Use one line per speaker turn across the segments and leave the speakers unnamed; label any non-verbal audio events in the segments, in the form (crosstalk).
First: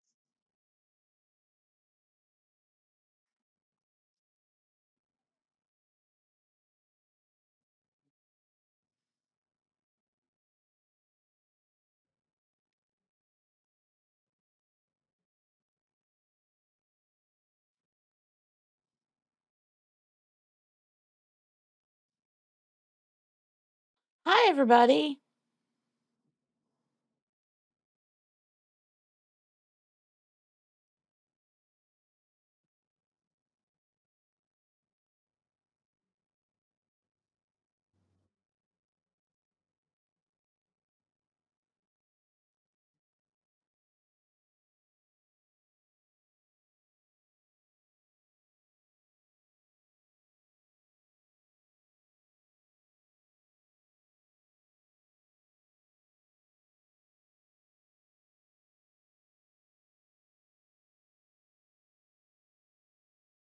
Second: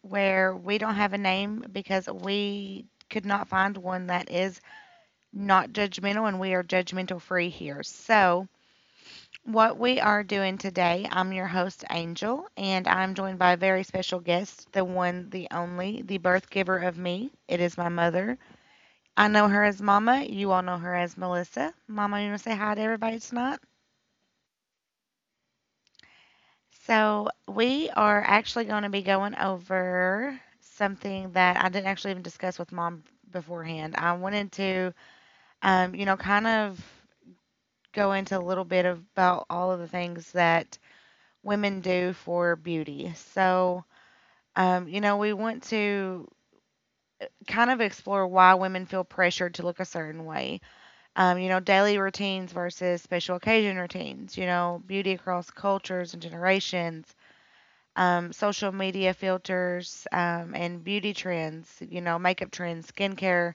where we don't have a name because we could not find one that is not judgmental and we are judgmental free here. So, what we are doing today, I'm your host, Angel, and I'm joined by a very special guest, the one, the only, the birth giver of me. It is my mother. I know her as Mama. You all know her as Melissa. Mama, you want to say hi to everybody tonight?
Hi, everybody. (laughs)
So, we are actually going to be going over something that I didn't actually even discuss with mom beforehand. I wanted to, kind of go into a little bit about all of the things that women do for beauty. So, we want to kind of explore why women feel pressured to look a certain way. Daily routines versus special occasion routines, you know, beauty across cultures and generations, social media filters, and beauty trends. You know, makeup trends, skincare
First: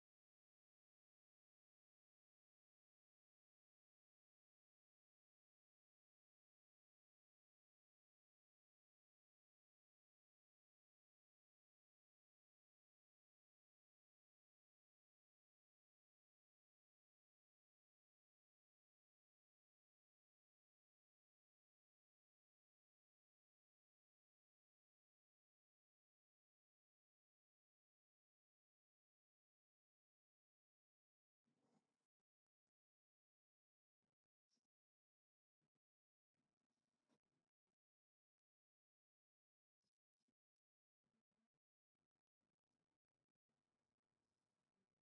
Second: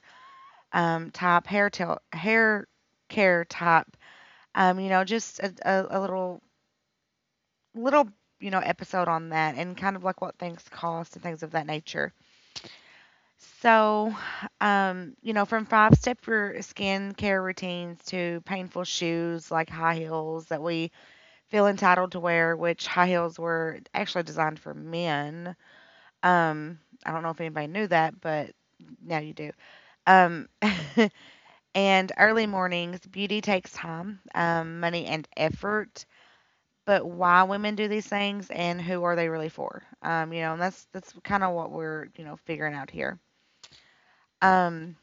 type, hair care type. Just a little episode on that, and kind of like what things cost and things of that nature. So, from five step skincare routines to painful shoes like high heels that we feel entitled to wear, which high heels were actually designed for men. Um, I don't know if anybody knew that, but now you do. Um, (laughs) and early mornings, beauty takes time, money, and effort. But why women do these things and who are they really for? And that's kind of what we're figuring out here. Um,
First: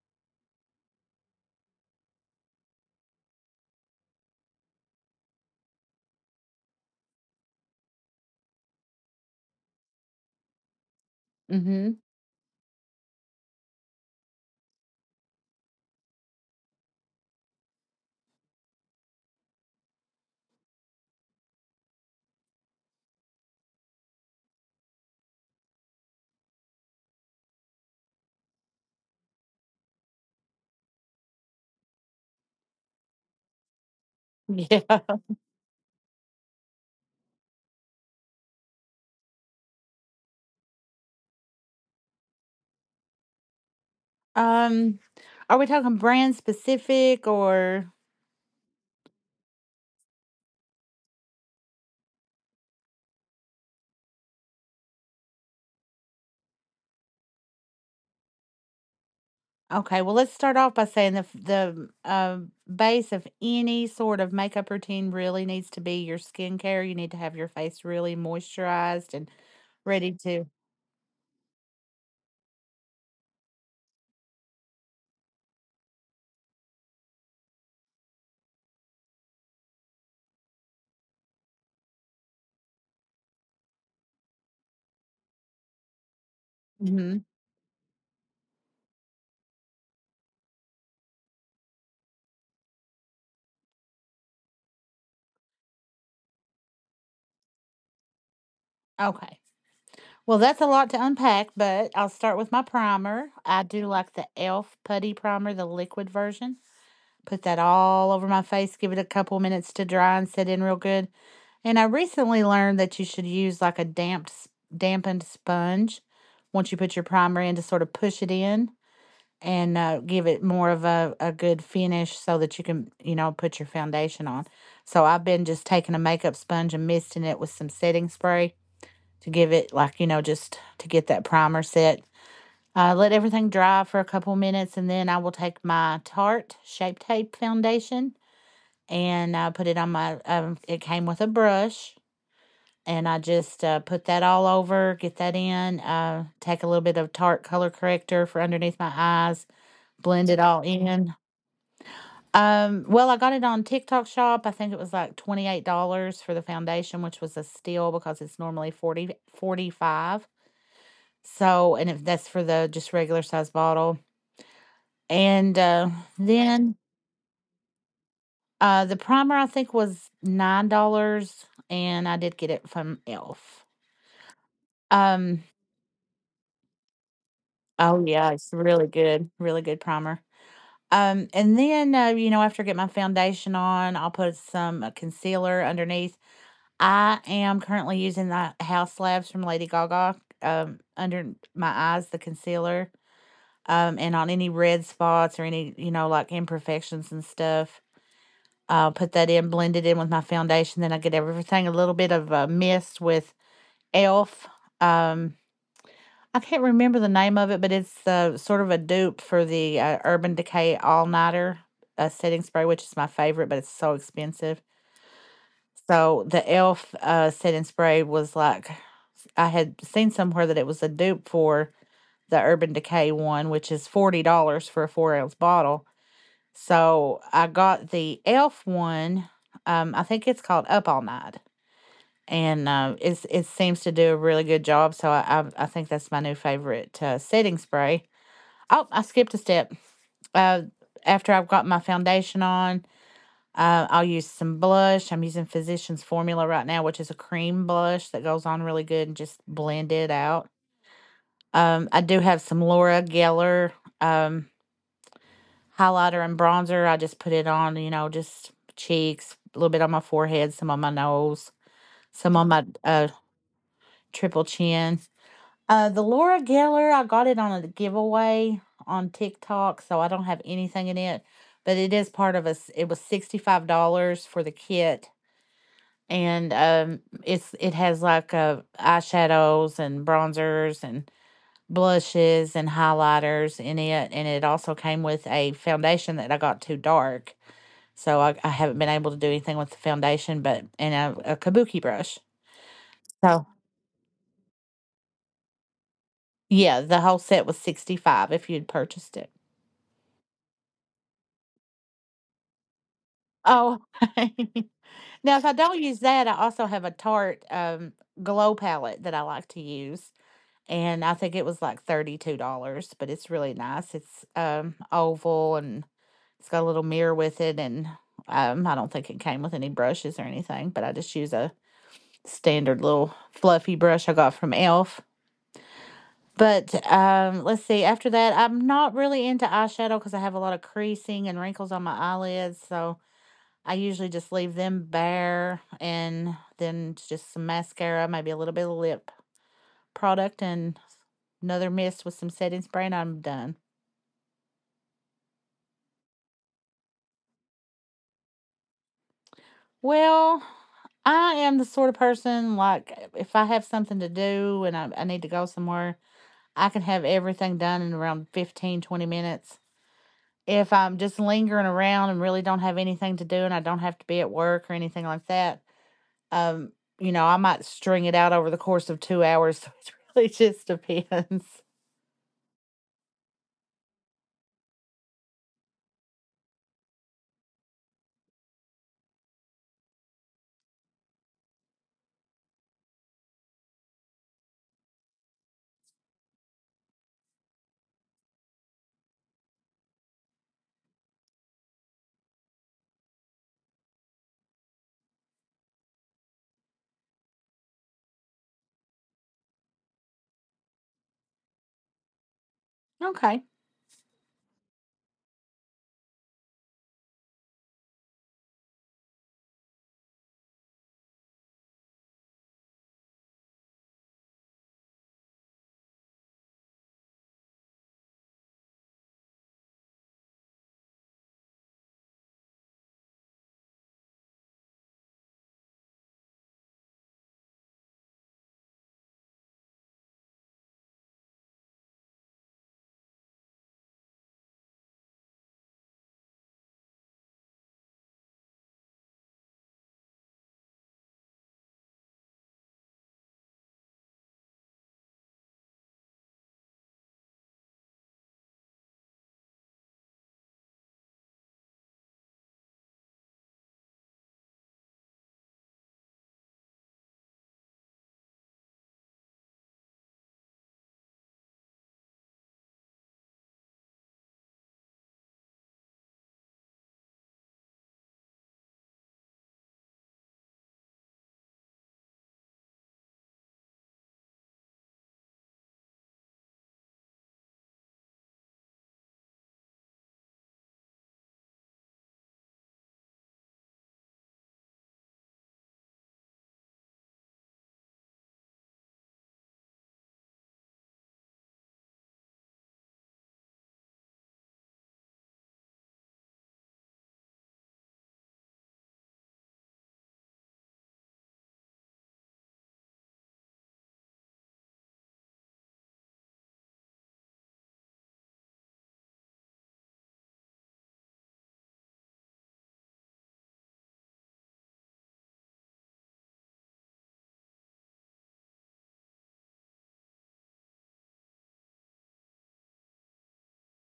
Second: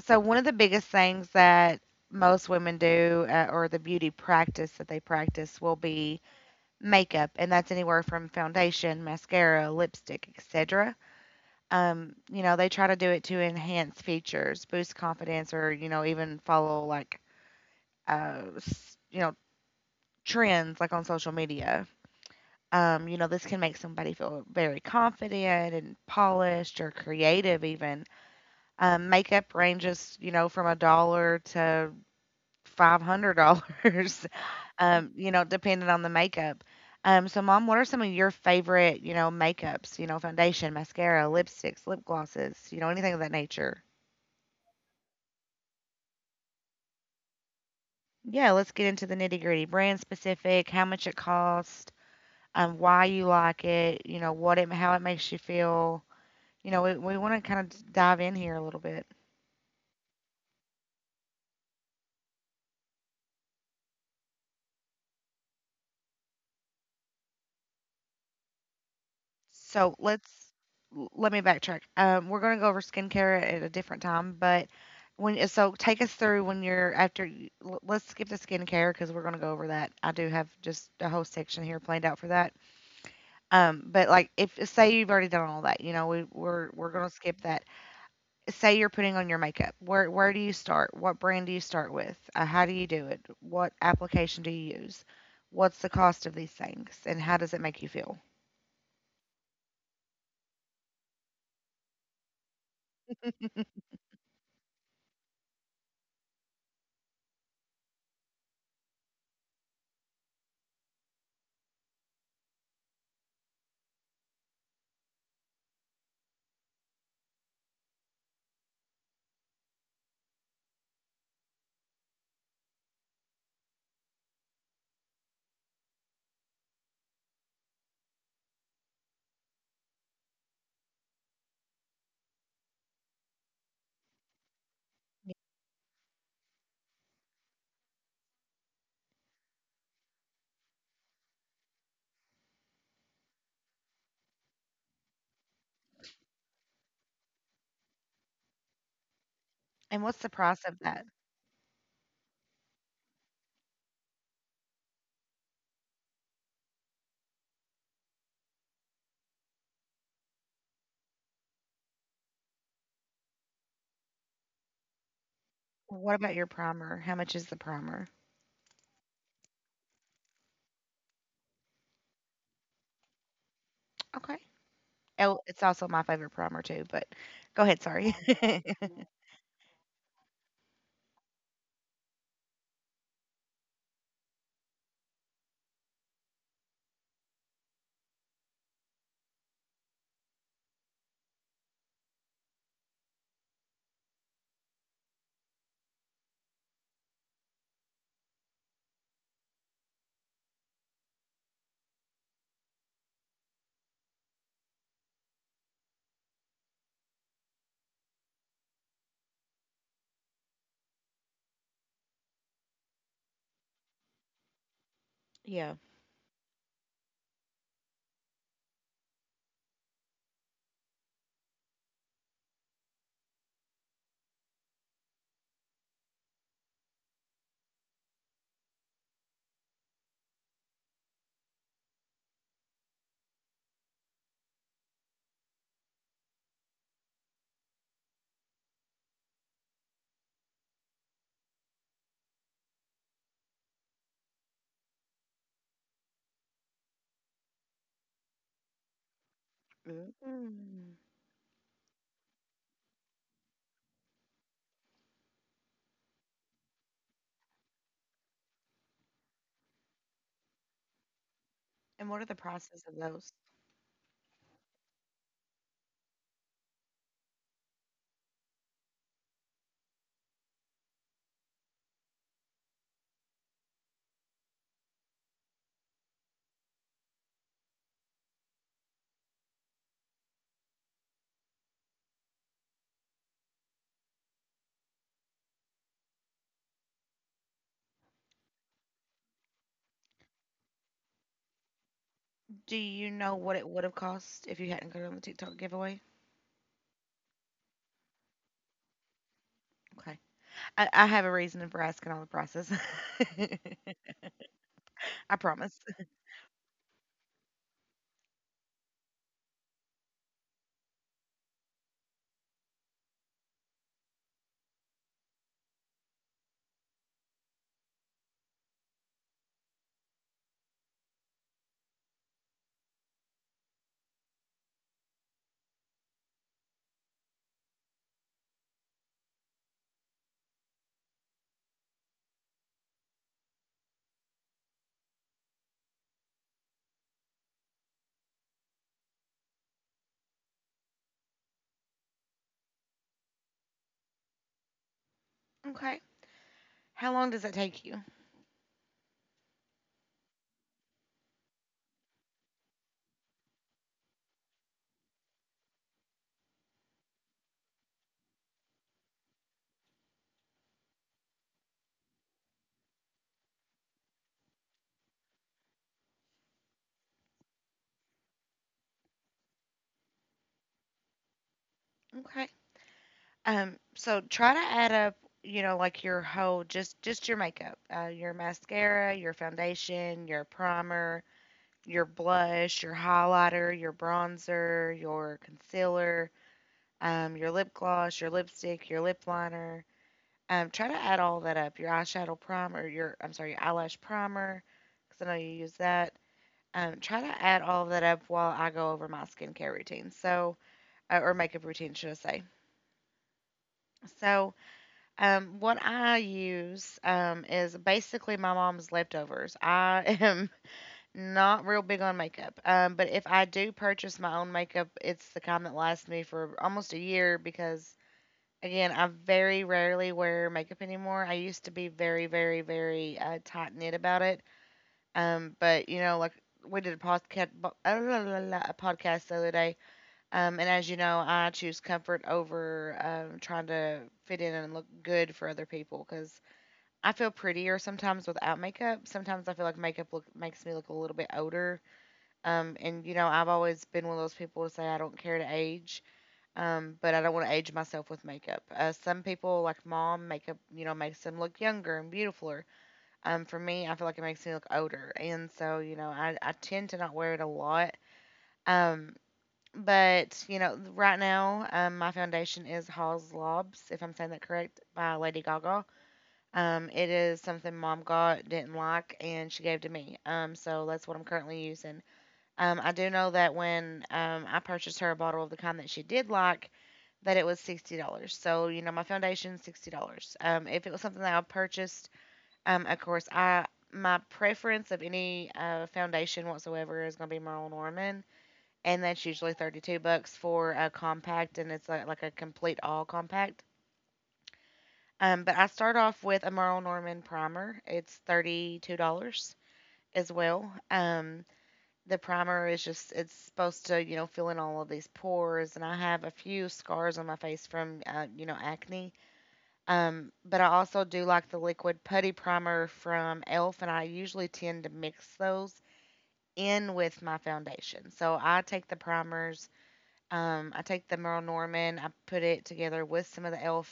so one of the biggest things that most women do, or the beauty practice that they practice, will be makeup, and that's anywhere from foundation, mascara, lipstick, etc. You know, they try to do it to enhance features, boost confidence, or you know, even follow like uh, s- you know, trends like on social media. You know, this can make somebody feel very confident and polished or creative even. Makeup ranges, you know, from a dollar to $500, (laughs)
Yeah.
you know, depending on the makeup. So mom, what are some of your favorite, you know, makeups, you know, foundation, mascara, lipsticks, lip glosses, you know, anything of that nature?
Um, are we talking brand specific or—
Yeah, let's get into the nitty gritty. Brand specific, how much it costs, why you like it, you know, what it, how it makes you feel. You know, we want to kind of dive in here a little bit.
okay? Well, let's start off by saying the base of any sort of makeup routine really needs to be your skincare. You need to have your face really moisturized and
So
ready to.
let's let me backtrack. We're going to go over skincare at a different time, but when so take us through when you're after. Let's skip the skincare because we're going to go over that. I do have just a whole section here planned out for that. But like if say you've already done all that, you know, we're going to
Mhm.
skip that say you're putting on your makeup. Where do you start? What brand do you start with? How do you do it? What application do you use? What's the cost of these things, and how does it make you feel?
Okay. Well, that's a lot to unpack, but I'll start with my primer. I do like the e.l.f. putty primer, the liquid version. Put that all over my face, give it a couple minutes to dry and set in real good. And I recently learned that you should use like a damp, dampened sponge once you put your primer in to sort of push it in and give it more of a good finish so that you can, you know, put your foundation on. So I've been just taking a makeup sponge and misting it with some setting spray to give it, like, you know, just to get that primer set. Let everything dry for a couple minutes and then I will take my Tarte Shape Tape foundation and put it on my, it came with a brush and I just put that all over, get that in, take a little bit of Tarte color corrector for underneath my eyes,
And what's the
blend it all
price of that?
in. Well, I got it on TikTok shop. I think it was like $28 for the foundation, which was a steal because it's normally 40-45. So, and if that's for the just regular size bottle. And
What about your
then
primer? How much is the primer?
the primer I think was $9 and I did get it from e.l.f.
Okay. Oh,
Um,
it's also my favorite primer too. But go ahead.
Oh,
Sorry.
yeah, it's
(laughs)
really good, really good primer. And then, you know, after I get my foundation on, I'll put some concealer underneath. I am currently using the House Labs from Lady Gaga, under my eyes, the concealer, and on any red spots or any, you know, like imperfections and stuff. I'll put that in, blend it in with my foundation. Then I get everything a little bit of a mist with e.l.f. Um. I can't remember the name of it, but it's, sort of a dupe for the, Urban Decay All Nighter, setting spray, which is my favorite, but it's so expensive.
Yeah.
So the e.l.f., setting spray was like I had seen somewhere that it was a dupe for the Urban Decay one, which is $40 for a 4-ounce bottle. So I got the e.l.f. one, I think it's called Up All Night, and, it seems to do a really good job, so I think that's my new favorite, setting spray. Oh, I skipped a step. Uh, After I've got my foundation on, I'll use some blush. I'm using Physicians Formula right now, which is a cream blush that goes on really good and just blend it out.
Mm.
I do have some Laura Geller um, highlighter and bronzer. I just put it on, you know, just cheeks, a little bit on my forehead, some on my nose,
And what are the
some on my
prices of those?
triple chin. The Laura Geller, I got it on a giveaway on TikTok, so I don't have anything in it, but it is part of us. It was $65 for the kit, and it has like eyeshadows and bronzers and blushes and highlighters in it, and it also came with a foundation that I got too dark, so I haven't been able to do anything with the foundation, but and a kabuki brush.
Do you know
So
what it would have cost if you hadn't gone on the TikTok giveaway?
yeah, the whole set was 65 if you'd purchased it.
Okay. I have a reason for asking all the prices.
Oh,
(laughs)
(laughs)
I
now if I
promise.
don't use that, I also have a Tarte glow palette that I like to use, and I think it was like $32, but it's really nice. It's oval and it's got a little mirror with it, and I don't think it came with any brushes or anything, but I just use a standard little fluffy brush I got from e.l.f. But let's see, after that, I'm not really into eyeshadow because I have a lot of creasing and wrinkles on my eyelids, so I usually just leave them bare and then just some mascara, maybe a little bit of lip product and another mist with some setting spray and I'm done.
Okay. How long does that take you?
Well, I am the sort of person like if I have something to do and I need to go somewhere, I can have everything done in around 15-20 minutes. If I'm just lingering around and really don't have anything to do and I don't have to be at work or anything like that, Um, you know, I might string it out over the course of 2 hours. (laughs) So it really just depends.
Okay. So try to add up, you know, like your whole just your makeup, your mascara, your foundation, your primer, your blush, your highlighter, your bronzer, your concealer, your lip gloss, your lipstick, your lip liner. Try to add all that up. Your eyeshadow primer, your I'm sorry, your eyelash primer, because I know you use that. Try to add all that up while I go over my skincare routine. So or makeup routine, should I say.
Okay.
So, what I use is basically my mom's leftovers. I am (laughs) not real big on makeup, but if I do purchase my own makeup, it's the kind that lasts me for almost a year because, again, I very rarely wear makeup anymore. I used to be very, very, very tight knit about it. But, you know, like we did a podcast the other day. And as you know, I choose comfort over trying to fit in and look good for other people because I feel prettier sometimes without makeup. Sometimes I feel like makes me look a little bit older. And you know, I've always been one of those people to say I don't care to age, but I don't want to age myself with makeup. Some people, like mom, makeup makes them look younger and beautifuler. For me, I feel like it makes me look older, and so you know, I tend to not wear it a lot. Um, but, you know, right now, my foundation is Hall's Lobs, if I'm saying that correct, by Lady Gaga. It is something mom got, didn't like, and she gave to me. So that's what I'm currently using. I do know that when I purchased her a bottle of the kind that she did like, that it was $60. So, you know, my foundation, $60. If it was something that I purchased, of course, I my preference of any foundation whatsoever is going to be Marilyn Norman, and that's usually 32 bucks for a compact and it's like a complete all compact. But I start off with a Merle Norman primer. It's $32 as well. The primer is just it's supposed to you know fill in all of these pores and I have a few scars on my face from you know acne. But I also do like the liquid putty primer from Elf and I usually tend to mix those in with my foundation so I take the primers. I take the Merle Norman. I put it together with some of the Elf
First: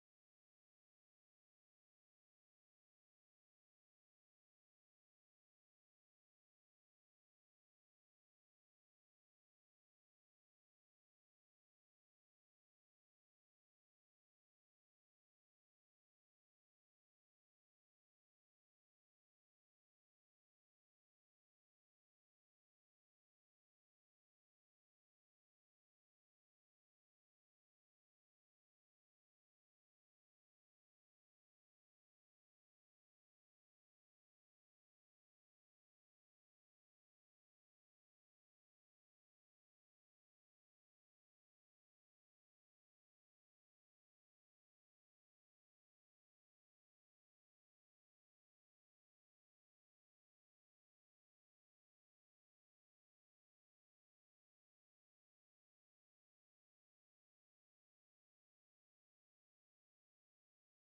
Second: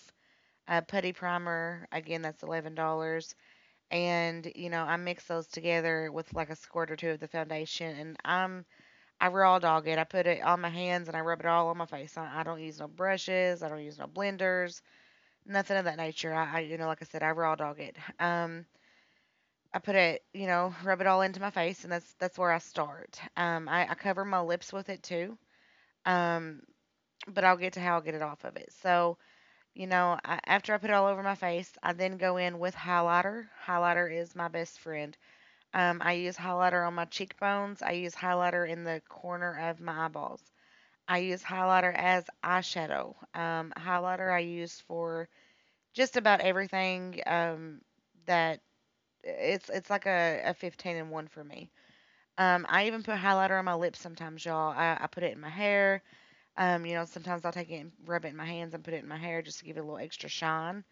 putty primer. Again, that's $11. And you know, I mix those together with like a squirt or two of the foundation. And I raw dog it. I put it on my hands and I rub it all on my face. I don't use no brushes. I don't use no blenders. Nothing of that nature. I you know, like I said, I raw dog it. I put it, you know, rub it all into my face, and that's where I start. I cover my lips with it too. Um, but I'll get to how I'll get it off of it. So, you know, I, after I put it all over my face, I then go in with highlighter. Highlighter is my best friend. I use highlighter on my cheekbones. I use highlighter in the corner of my eyeballs. I use highlighter as eyeshadow. Highlighter I use for just about everything that it's like a 15 and 1 for me. I even put highlighter on my lips sometimes, y'all. I put it in my hair. You know, sometimes I'll take it and rub it in my hands and put it in my hair just to give it a little extra shine.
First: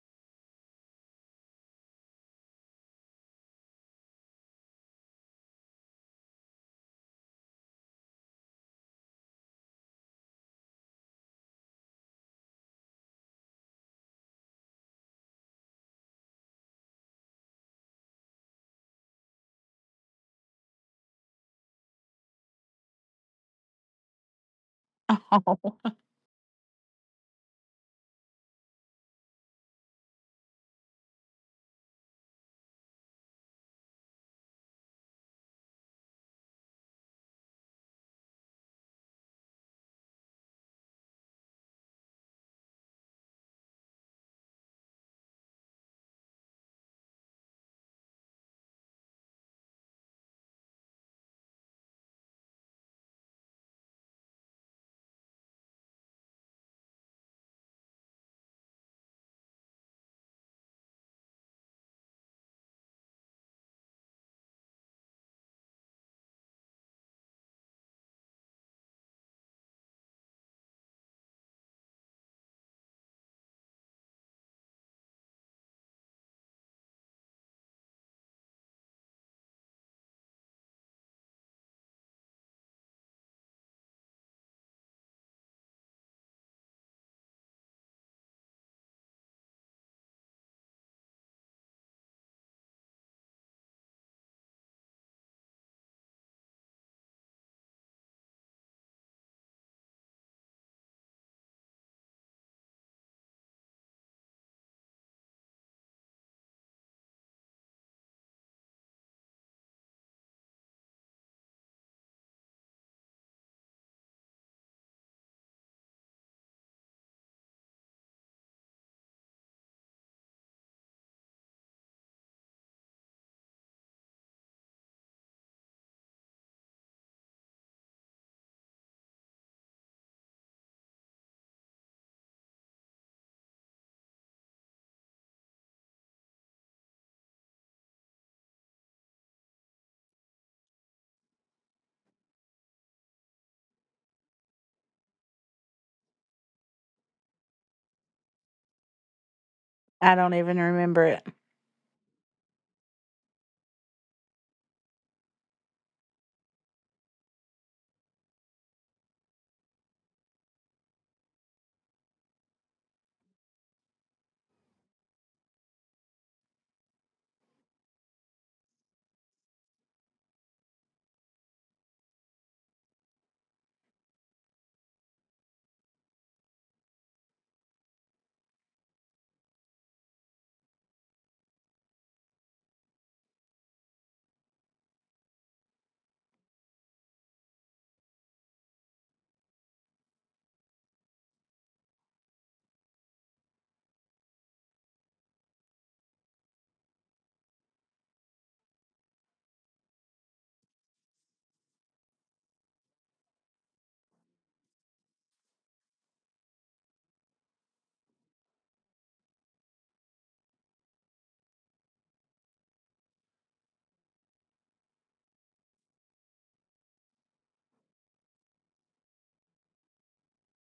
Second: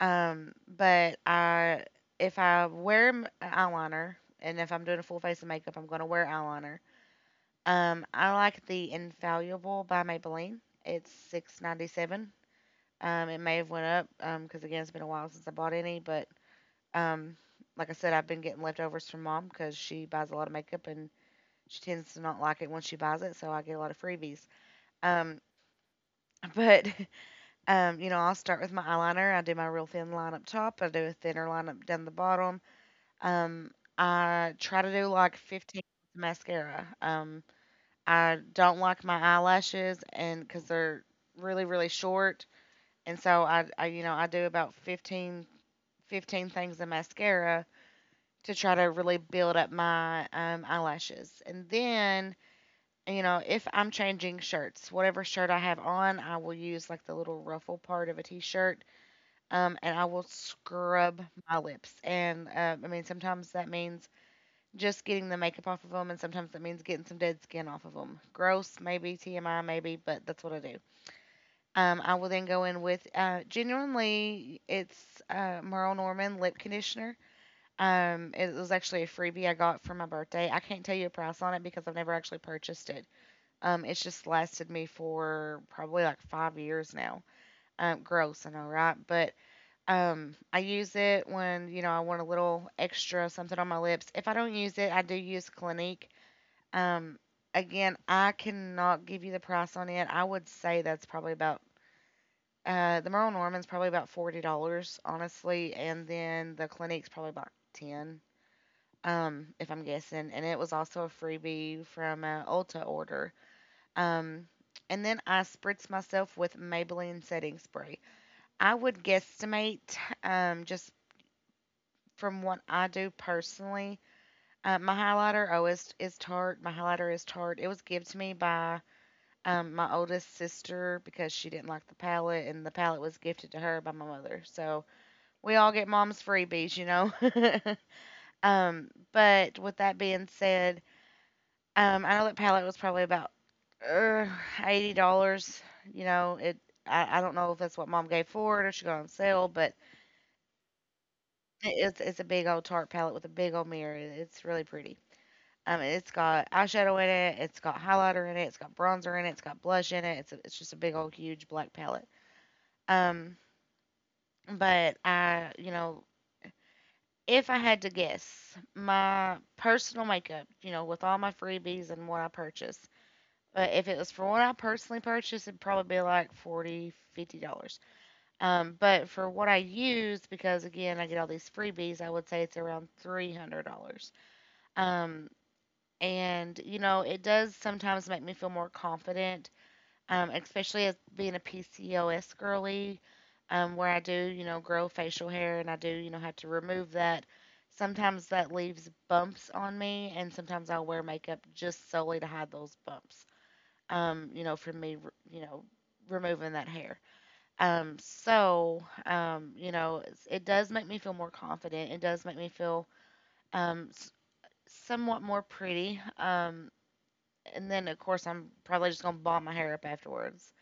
Um, but I, if I wear eyeliner and if I'm doing a full face of makeup, I'm going to wear eyeliner. I like the Infallible by Maybelline. It's 6.97. It may have went up because again, it's been a while since I bought any. But um, like I said, I've been getting leftovers from mom because she buys a lot of makeup and she tends to not like it once she buys it, so I get a lot of freebies. Um,
(laughs) Oh,
but (laughs) you know, I'll start with my eyeliner. I do my real thin line up top. I do a thinner line up down the bottom. Um, I try to do like 15 mascara. I don't like my eyelashes and because they're really, really short. And so you know, I do about 15, 15 things of mascara to try to really build up my eyelashes. And then, you know, if I'm changing shirts, whatever shirt I have on, I will use like the little ruffle part of a t shirt and I will scrub my lips. And I mean, sometimes that means just getting the makeup off of them, and sometimes that means getting some dead skin off of them. Gross, maybe TMI, maybe, but that's what I do. I will then go in with genuinely, it's Merle Norman lip conditioner. It was actually a freebie I got for my birthday. I can't tell you a price on it because I've never actually purchased it. It's just lasted me for probably like 5 years now. Gross, I know, right? But I use it when, I want a little extra something on my lips. If I don't use it, I do use Clinique. Um, Again, I cannot give you the price on it. I would say that's probably about the Merle Norman's probably about $40, honestly, and then the Clinique's probably about ten. If I'm guessing. And it was also a freebie from an Ulta order. Um and then I spritz myself with Maybelline setting spray. I would guesstimate, just from what I do personally, my highlighter is Tarte. My highlighter is Tarte. It was given to me by my oldest sister because she didn't like the palette, and the palette was gifted to her by my mother. So we all get mom's freebies, you know. (laughs) But with that being said, I know that palette was probably about uh, $80. You know, it. I don't know if that's what mom gave for it or she got on sale, but
I don't even remember it.
it's a big old Tarte palette with a big old mirror. It's really pretty. It's got eyeshadow in it, it's got highlighter in it, it's got bronzer in it, it's got blush in it. It's just a big old huge black palette. Um, but I, you know, if I had to guess, my personal makeup, you know, with all my freebies and what I purchase, but if it was for what I personally purchased, it'd probably be like 40 dollars. $50. But for what I use, because again, I get all these freebies, I would say it's around $300. Um, and you know, it does sometimes make me feel more confident, especially as being a PCOS girly, where I do, you know, grow facial hair and I do, you know, have to remove that. Sometimes that leaves bumps on me, and sometimes I'll wear makeup just solely to hide those bumps, you know, from me, you know, removing that hair. So, you know, it's- it does make me feel more confident. It does make me feel um, s- somewhat more pretty. And then, of course, I'm probably just going to bob my hair up afterwards.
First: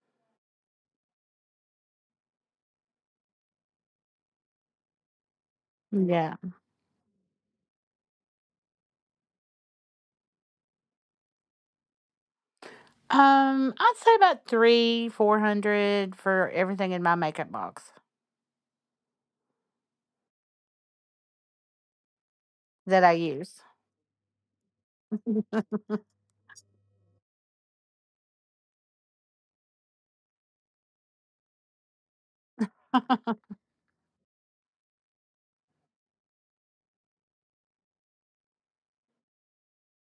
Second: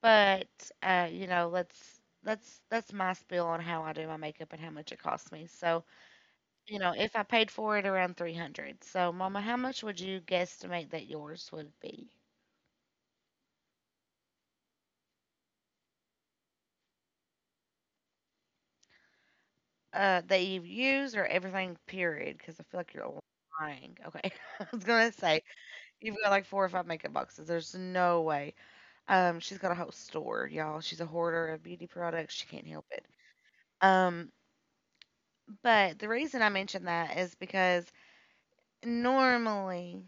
But you know, let's that's my spiel on how I do my makeup and how much it costs me. So,
Yeah.
you know, if I paid for it around 300. So, mama, how much would you guesstimate that yours would be?
I'd say about three, 400 for everything in my makeup box
That you've used or everything period because I feel like
that
you're
I use.
lying. Okay. (laughs) I was going to say you've got like four or five makeup boxes. There's no way. She's got a whole store, y'all. She's a hoarder of beauty products. She can't help it.
(laughs)
Um, but the reason I mention that is because normally,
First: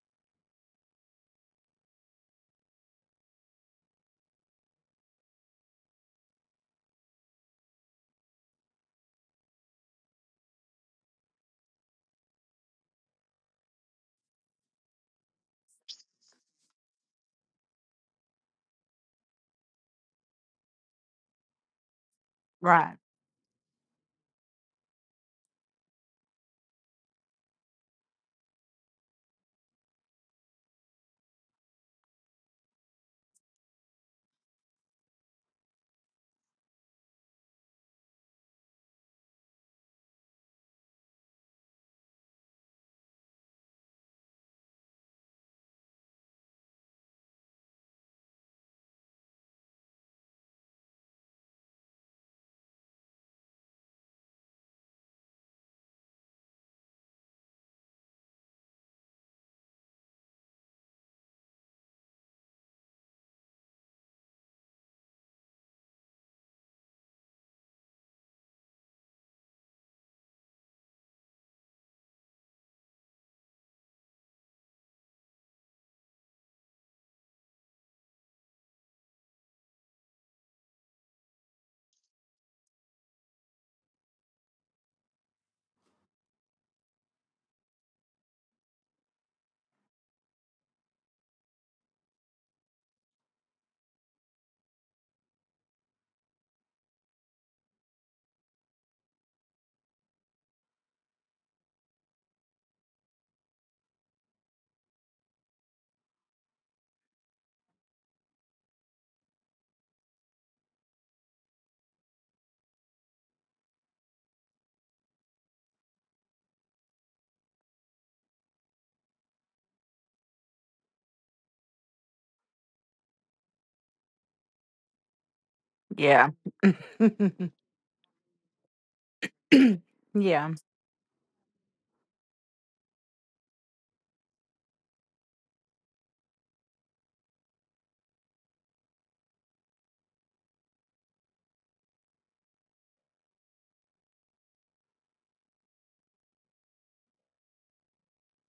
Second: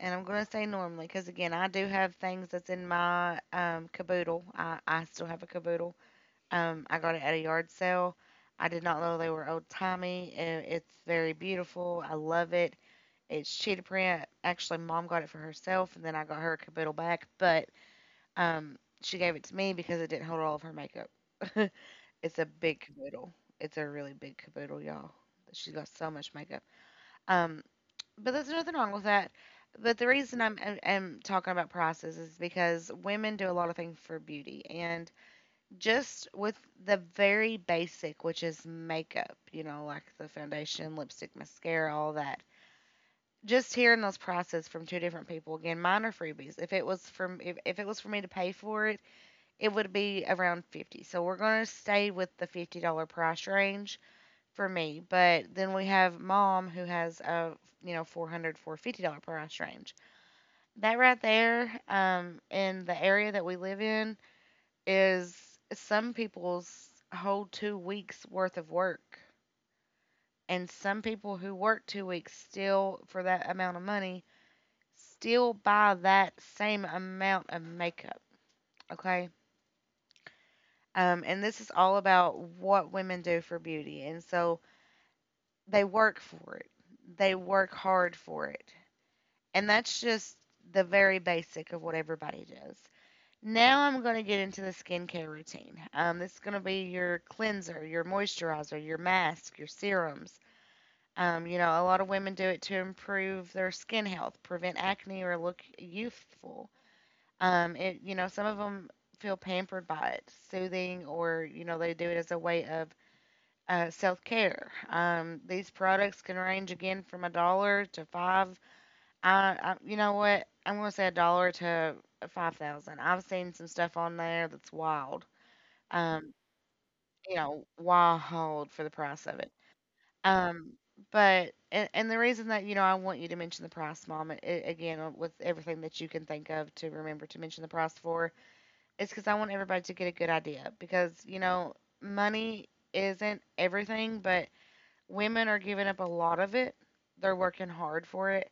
and I'm going to say normally because again, I do have things that's in my caboodle. I still have a caboodle. I got it at a yard sale. I did not know they were old timey. It's very beautiful. I love it. It's cheetah print. Actually, mom got it for herself, and then I got her a caboodle back. But um, she gave it to me because it didn't hold all of her makeup. (laughs) It's a big
Right.
caboodle. It's a really big caboodle, y'all. She's got so much makeup. Um, but there's nothing wrong with that. But the reason I'm talking about prices is because women do a lot of things for beauty. And just with the very basic, which is makeup, you know, like the foundation, lipstick, mascara, all that. Just hearing those prices from two different people, again, mine are freebies. If it was from if it was for me to pay for it, it would be around 50. So we're gonna stay with the $50 price range for me. But then we have mom who has a, you know, 400, 450 dollar price range. That right there, in the area that we live in, is some people's whole 2 weeks worth of work, and some people who work 2 weeks still for that amount of money still buy that same amount of makeup. Okay. And this is all about what women do for beauty. And so they work for it. They work hard for it. And that's just the very basic of what everybody does. Now I'm going to get into the skincare routine. This is going to be your cleanser, your moisturizer, your mask, your serums. You know, a lot of women do it to improve their skin health, prevent acne, or look youthful. You know, some of them feel pampered by it, soothing, or, you know, they do it as a way of self care. These products can range again from a dollar to five I you know what? I'm gonna say a dollar to 5,000. I've seen some stuff on there that's wild.
Yeah.
Um, you
(clears throat)
know, wild for the price of it.
Yeah.
Um, but and the reason that, you know, I want you to mention the price, Mom, I again, with everything that you can think of to remember to mention the price for, is because I want everybody to get a good idea. Because you know, money isn't everything, but women are giving up a lot of it. They're working hard for it,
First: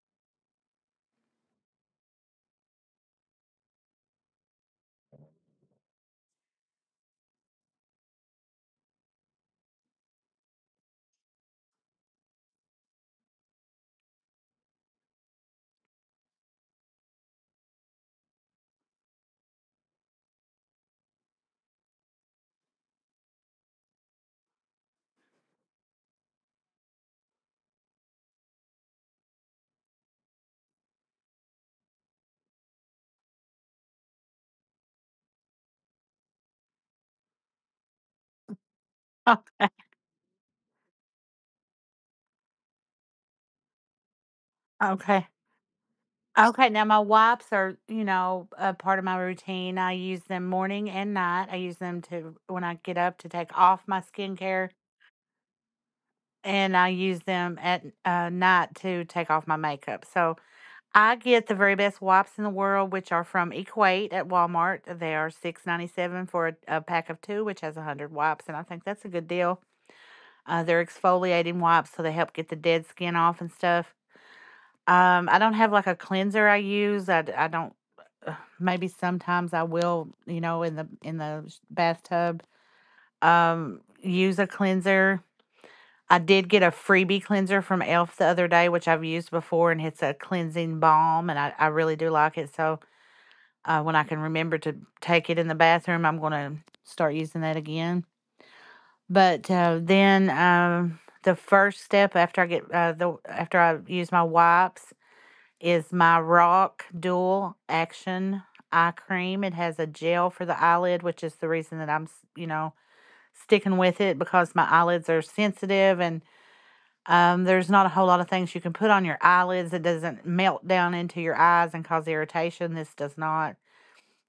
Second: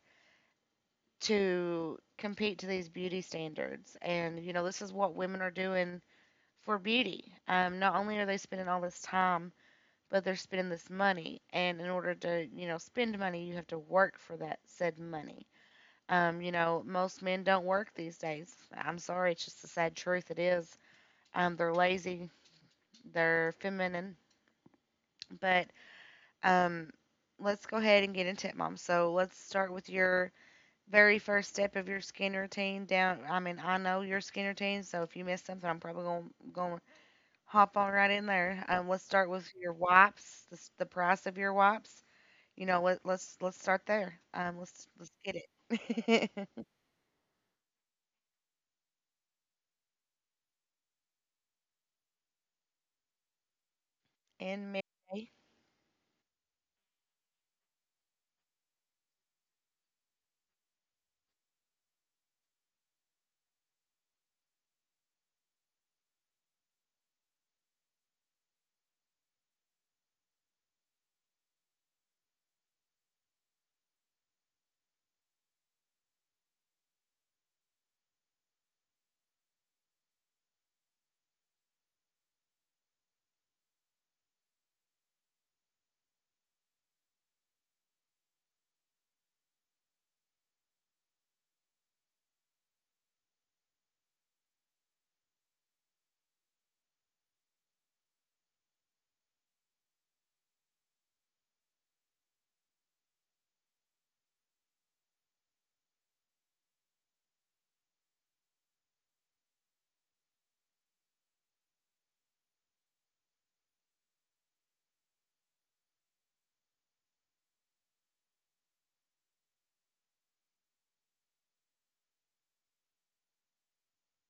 to compete to these beauty standards. And, you know, this is what women are doing for beauty. Not only are they spending all this time, but they're spending this money. And in order to, you know, spend money, you have to work for that said money. You know, most men don't work these days. I'm sorry, it's just the sad truth. It is. They're lazy, they're feminine. But um, let's go ahead and get into it, Mom. So let's start with your very first step of your skin routine down. I mean, I know your skin routine, so if you miss something, I'm probably going to hop on right in there. Let's start with
Okay.
your wipes, the price of your wipes. You know, let's start there. Let's
Okay.
get it. (laughs)
Okay. Now my wipes are, you know, a part of my routine. I use them morning and night. I use them to when I get up to take off my skincare
In May.
and I use them at night to take off my makeup. So I get the very best wipes in the world, which are from Equate at Walmart. They are 6.97 for a pack of two, which has 100 wipes, and I think that's a good deal. They're exfoliating wipes, so they help get the dead skin off and stuff. I don't have like a cleanser I use. I don't. uh, Maybe sometimes I will, you know, in the bathtub, use a cleanser. I did get a freebie cleanser from e.l.f. the other day, which I've used before, and it's a cleansing balm, and I really do like it. So when I can remember to take it in the bathroom, I'm going to start using that again. But then the first step after I get the after I use my wipes is my Rock Dual Action Eye Cream. It has a gel for the eyelid, which is the reason that I'm you know sticking with it because my eyelids are sensitive and there's not a whole lot of things you can put on your eyelids. It doesn't melt down into your eyes and cause irritation. This does not.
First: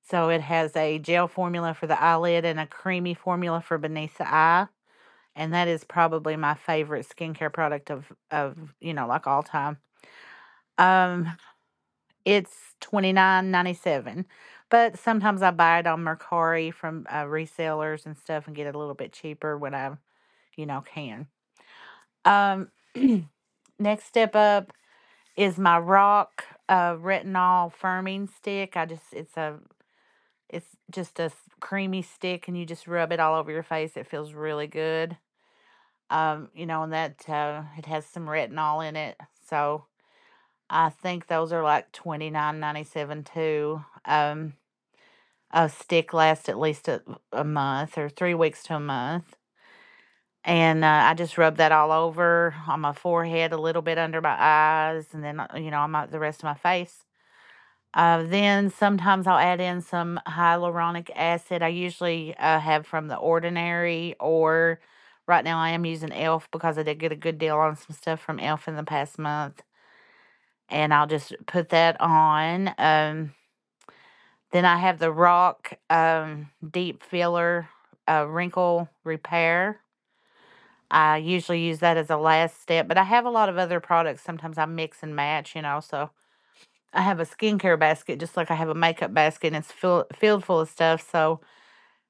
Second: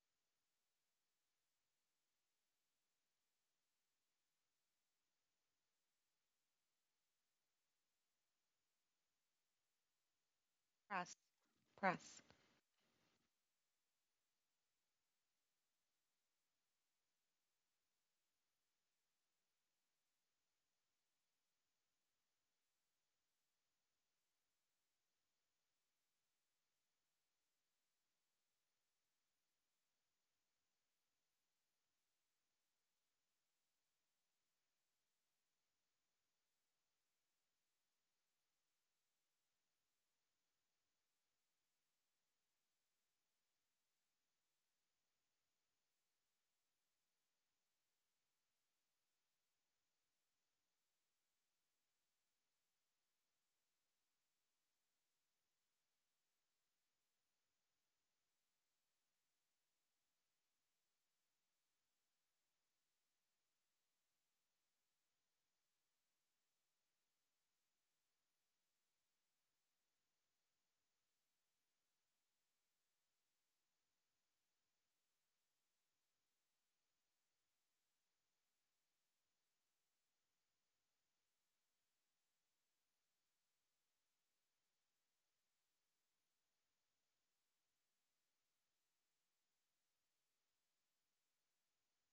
So it has a gel formula for the eyelid and a creamy formula for beneath the eye. And that is probably my favorite skincare product of, like all time.
Price,
Um,
price.
it's 29.97. But sometimes I buy it on Mercari from resellers and stuff and get it a little bit cheaper when I, you know, can. Um (clears throat) Next step up is my Rock retinol firming stick. I just it's a It's just a creamy stick and you just rub it all over your face. It feels really good. And that, it has some retinol in it. So I think those are like 29.97 too. A stick lasts at least a month or 3 weeks to a month. And I just rub that all over on my forehead, a little bit under my eyes, and then, you know, on the rest of my face. Then sometimes I'll add in some hyaluronic acid. I usually have from The Ordinary, or right now I am using e.l.f. because I did get a good deal on some stuff from e.l.f. in the past month. And I'll just put that on. Then I have the Rock Deep Filler Wrinkle Repair. I usually use that as a last step, but I have a lot of other products. Sometimes I mix and match, you know, so I have a skincare basket just like I have a makeup basket and filled full of stuff. So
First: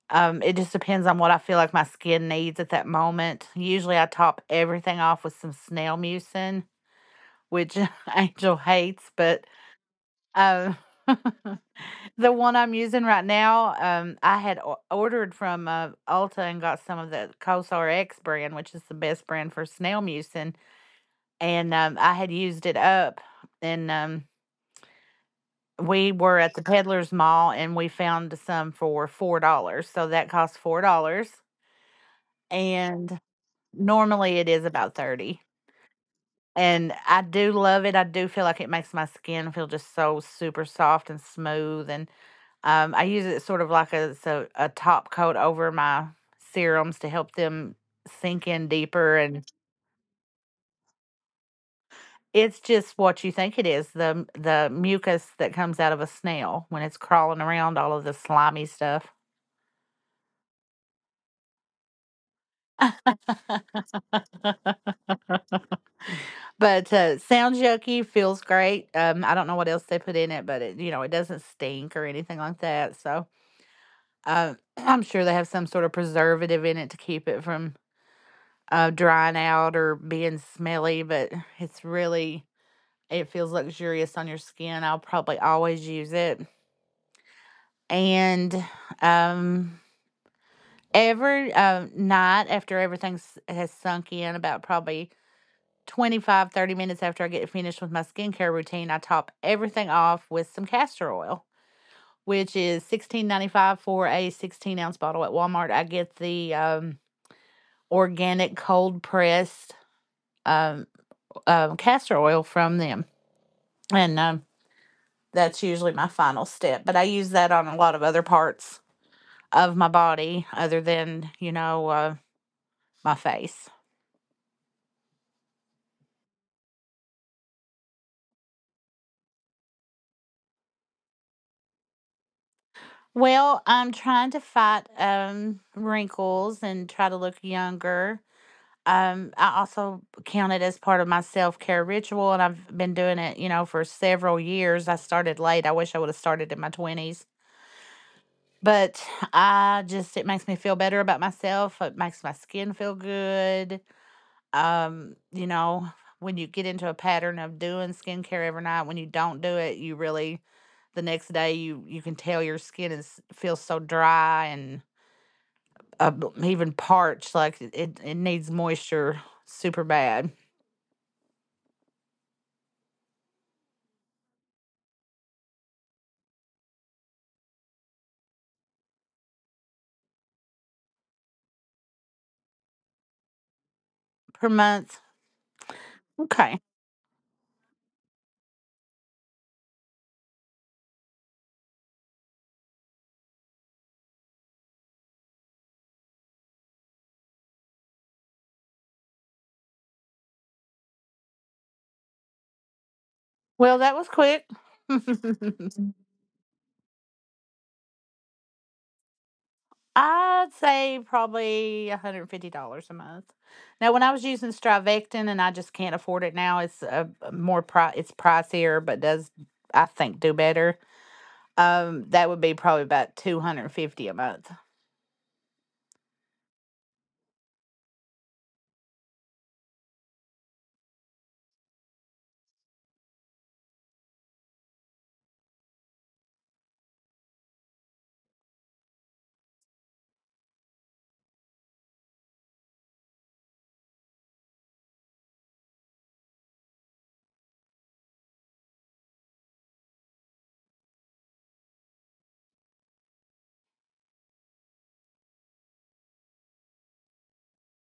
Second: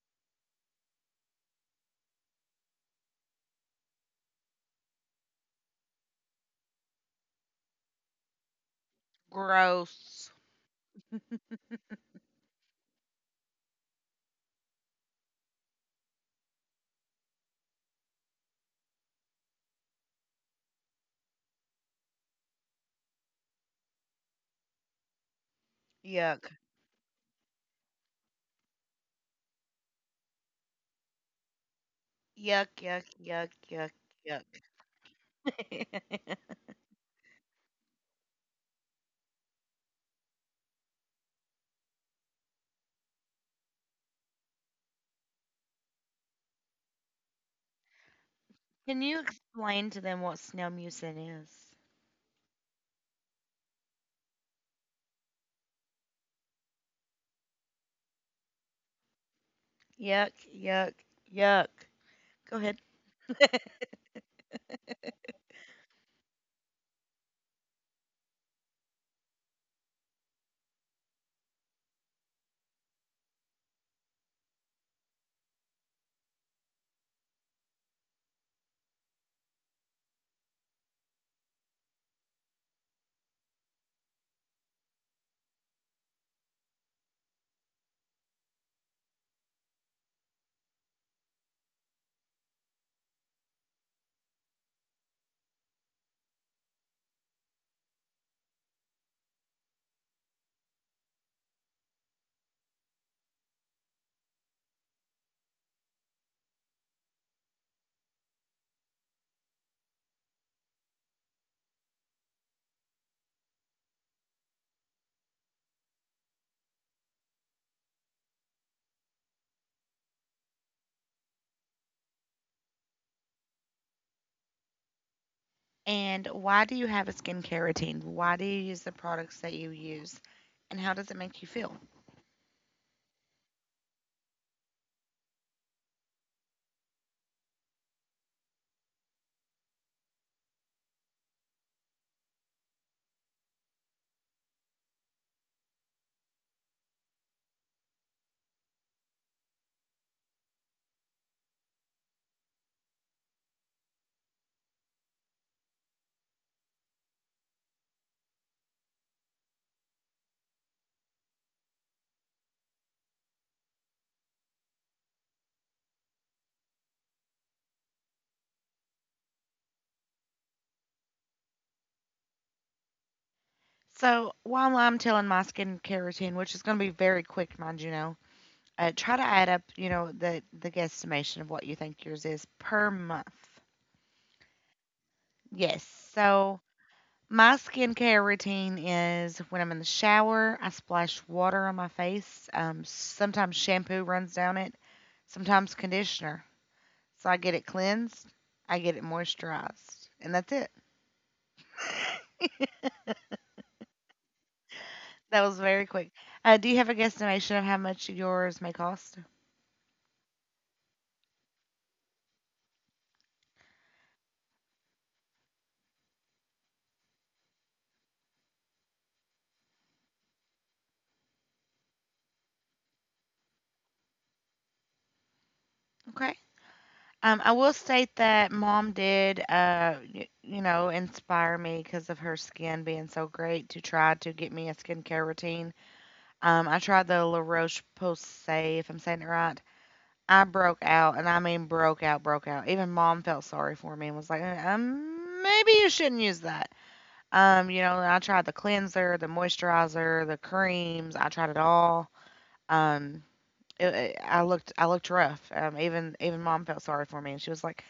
It just depends on what I feel like my skin needs at that moment. Usually I top everything off with some snail mucin, which (laughs) Angel hates, but
Gross.
um, (laughs) the one I'm using right now, I had ordered from Ulta and got some of the COSRX brand, which is the best brand for snail mucin. And I had used it up and we were
Yuck.
at the Peddler's Mall and we found some for $4. So that cost $4,
Yuck. Yuck.
and
Yuck. Yuck.
normally it is about 30.
Yuck. (laughs)
And I do love it. I do feel like it makes my skin feel just so super soft and smooth. And I use it sort of like a, it's a top coat over my serums to help them sink in
Can
deeper.
you
And
explain to them what snail mucin is?
it's just what you think it is, the mucus that comes out of a snail when it's crawling around, all of the slimy stuff.
Yuck. Yuck. Yuck. Go ahead.
But, sounds yucky, feels great. I don't know what else they put in it, but it doesn't stink or anything like that, so, (clears throat) I'm sure they have some sort of preservative in it to keep it from drying out or being smelly, but it's really, it feels luxurious on your skin. I'll probably always use it, and, um, every, night after everything's has sunk in about probably 25, 30 minutes after I get finished with my skincare routine, I top everything off with some castor oil, which is 16.95 for a 16-ounce bottle at Walmart. I get the organic cold pressed um, castor oil from them. And that's usually my final step. But I use that on a lot of other parts of my body other than, you know, my face.
And why do you have a skincare routine? Why do you use the products that you use? And how does it make you feel?
Well, I'm trying to fight wrinkles and try to look younger. I also count it as part of my self care ritual, and I've been doing it, you know, for several years. I started late. I wish I would have started in my 20s, but I just, it makes me feel better about myself. It makes my skin feel good. You know, when you get into a pattern of doing skincare every night, when you don't do it, you really, the next day, you can tell your skin is feels so dry and uh, even parched, like it needs moisture super bad
So, while I'm telling my skincare routine, which is going to be very quick, mind you know, try to add up, you know, the guesstimation of what you think yours is per month.
per month.
Yes. So,
Okay.
my skincare routine is when I'm in the shower, I splash water on my face. Sometimes shampoo runs down it, sometimes conditioner. So I get it cleansed, I get it moisturized, and that's it. (laughs)
Well, that was quick.
That was
(laughs)
very quick. Do you have a guesstimation of how much yours may cost?
I'd say probably $150 a month. Now, when I was using Strivectin and I just can't afford it now, it's a more pri it's pricier, but does, I think, do better. That would be probably about 250 a month.
Okay. I will state that mom did, you know, inspire me because of her skin being so great to try to get me a skincare routine. I tried the La Roche Posay, if I'm saying it right. I broke out, and I mean broke out, broke out. Even mom felt sorry for me and was like, maybe you shouldn't use that. You know, I tried the cleanser, the moisturizer, the creams. I tried it all. Um, I looked rough. Even mom felt sorry for me, and she was like,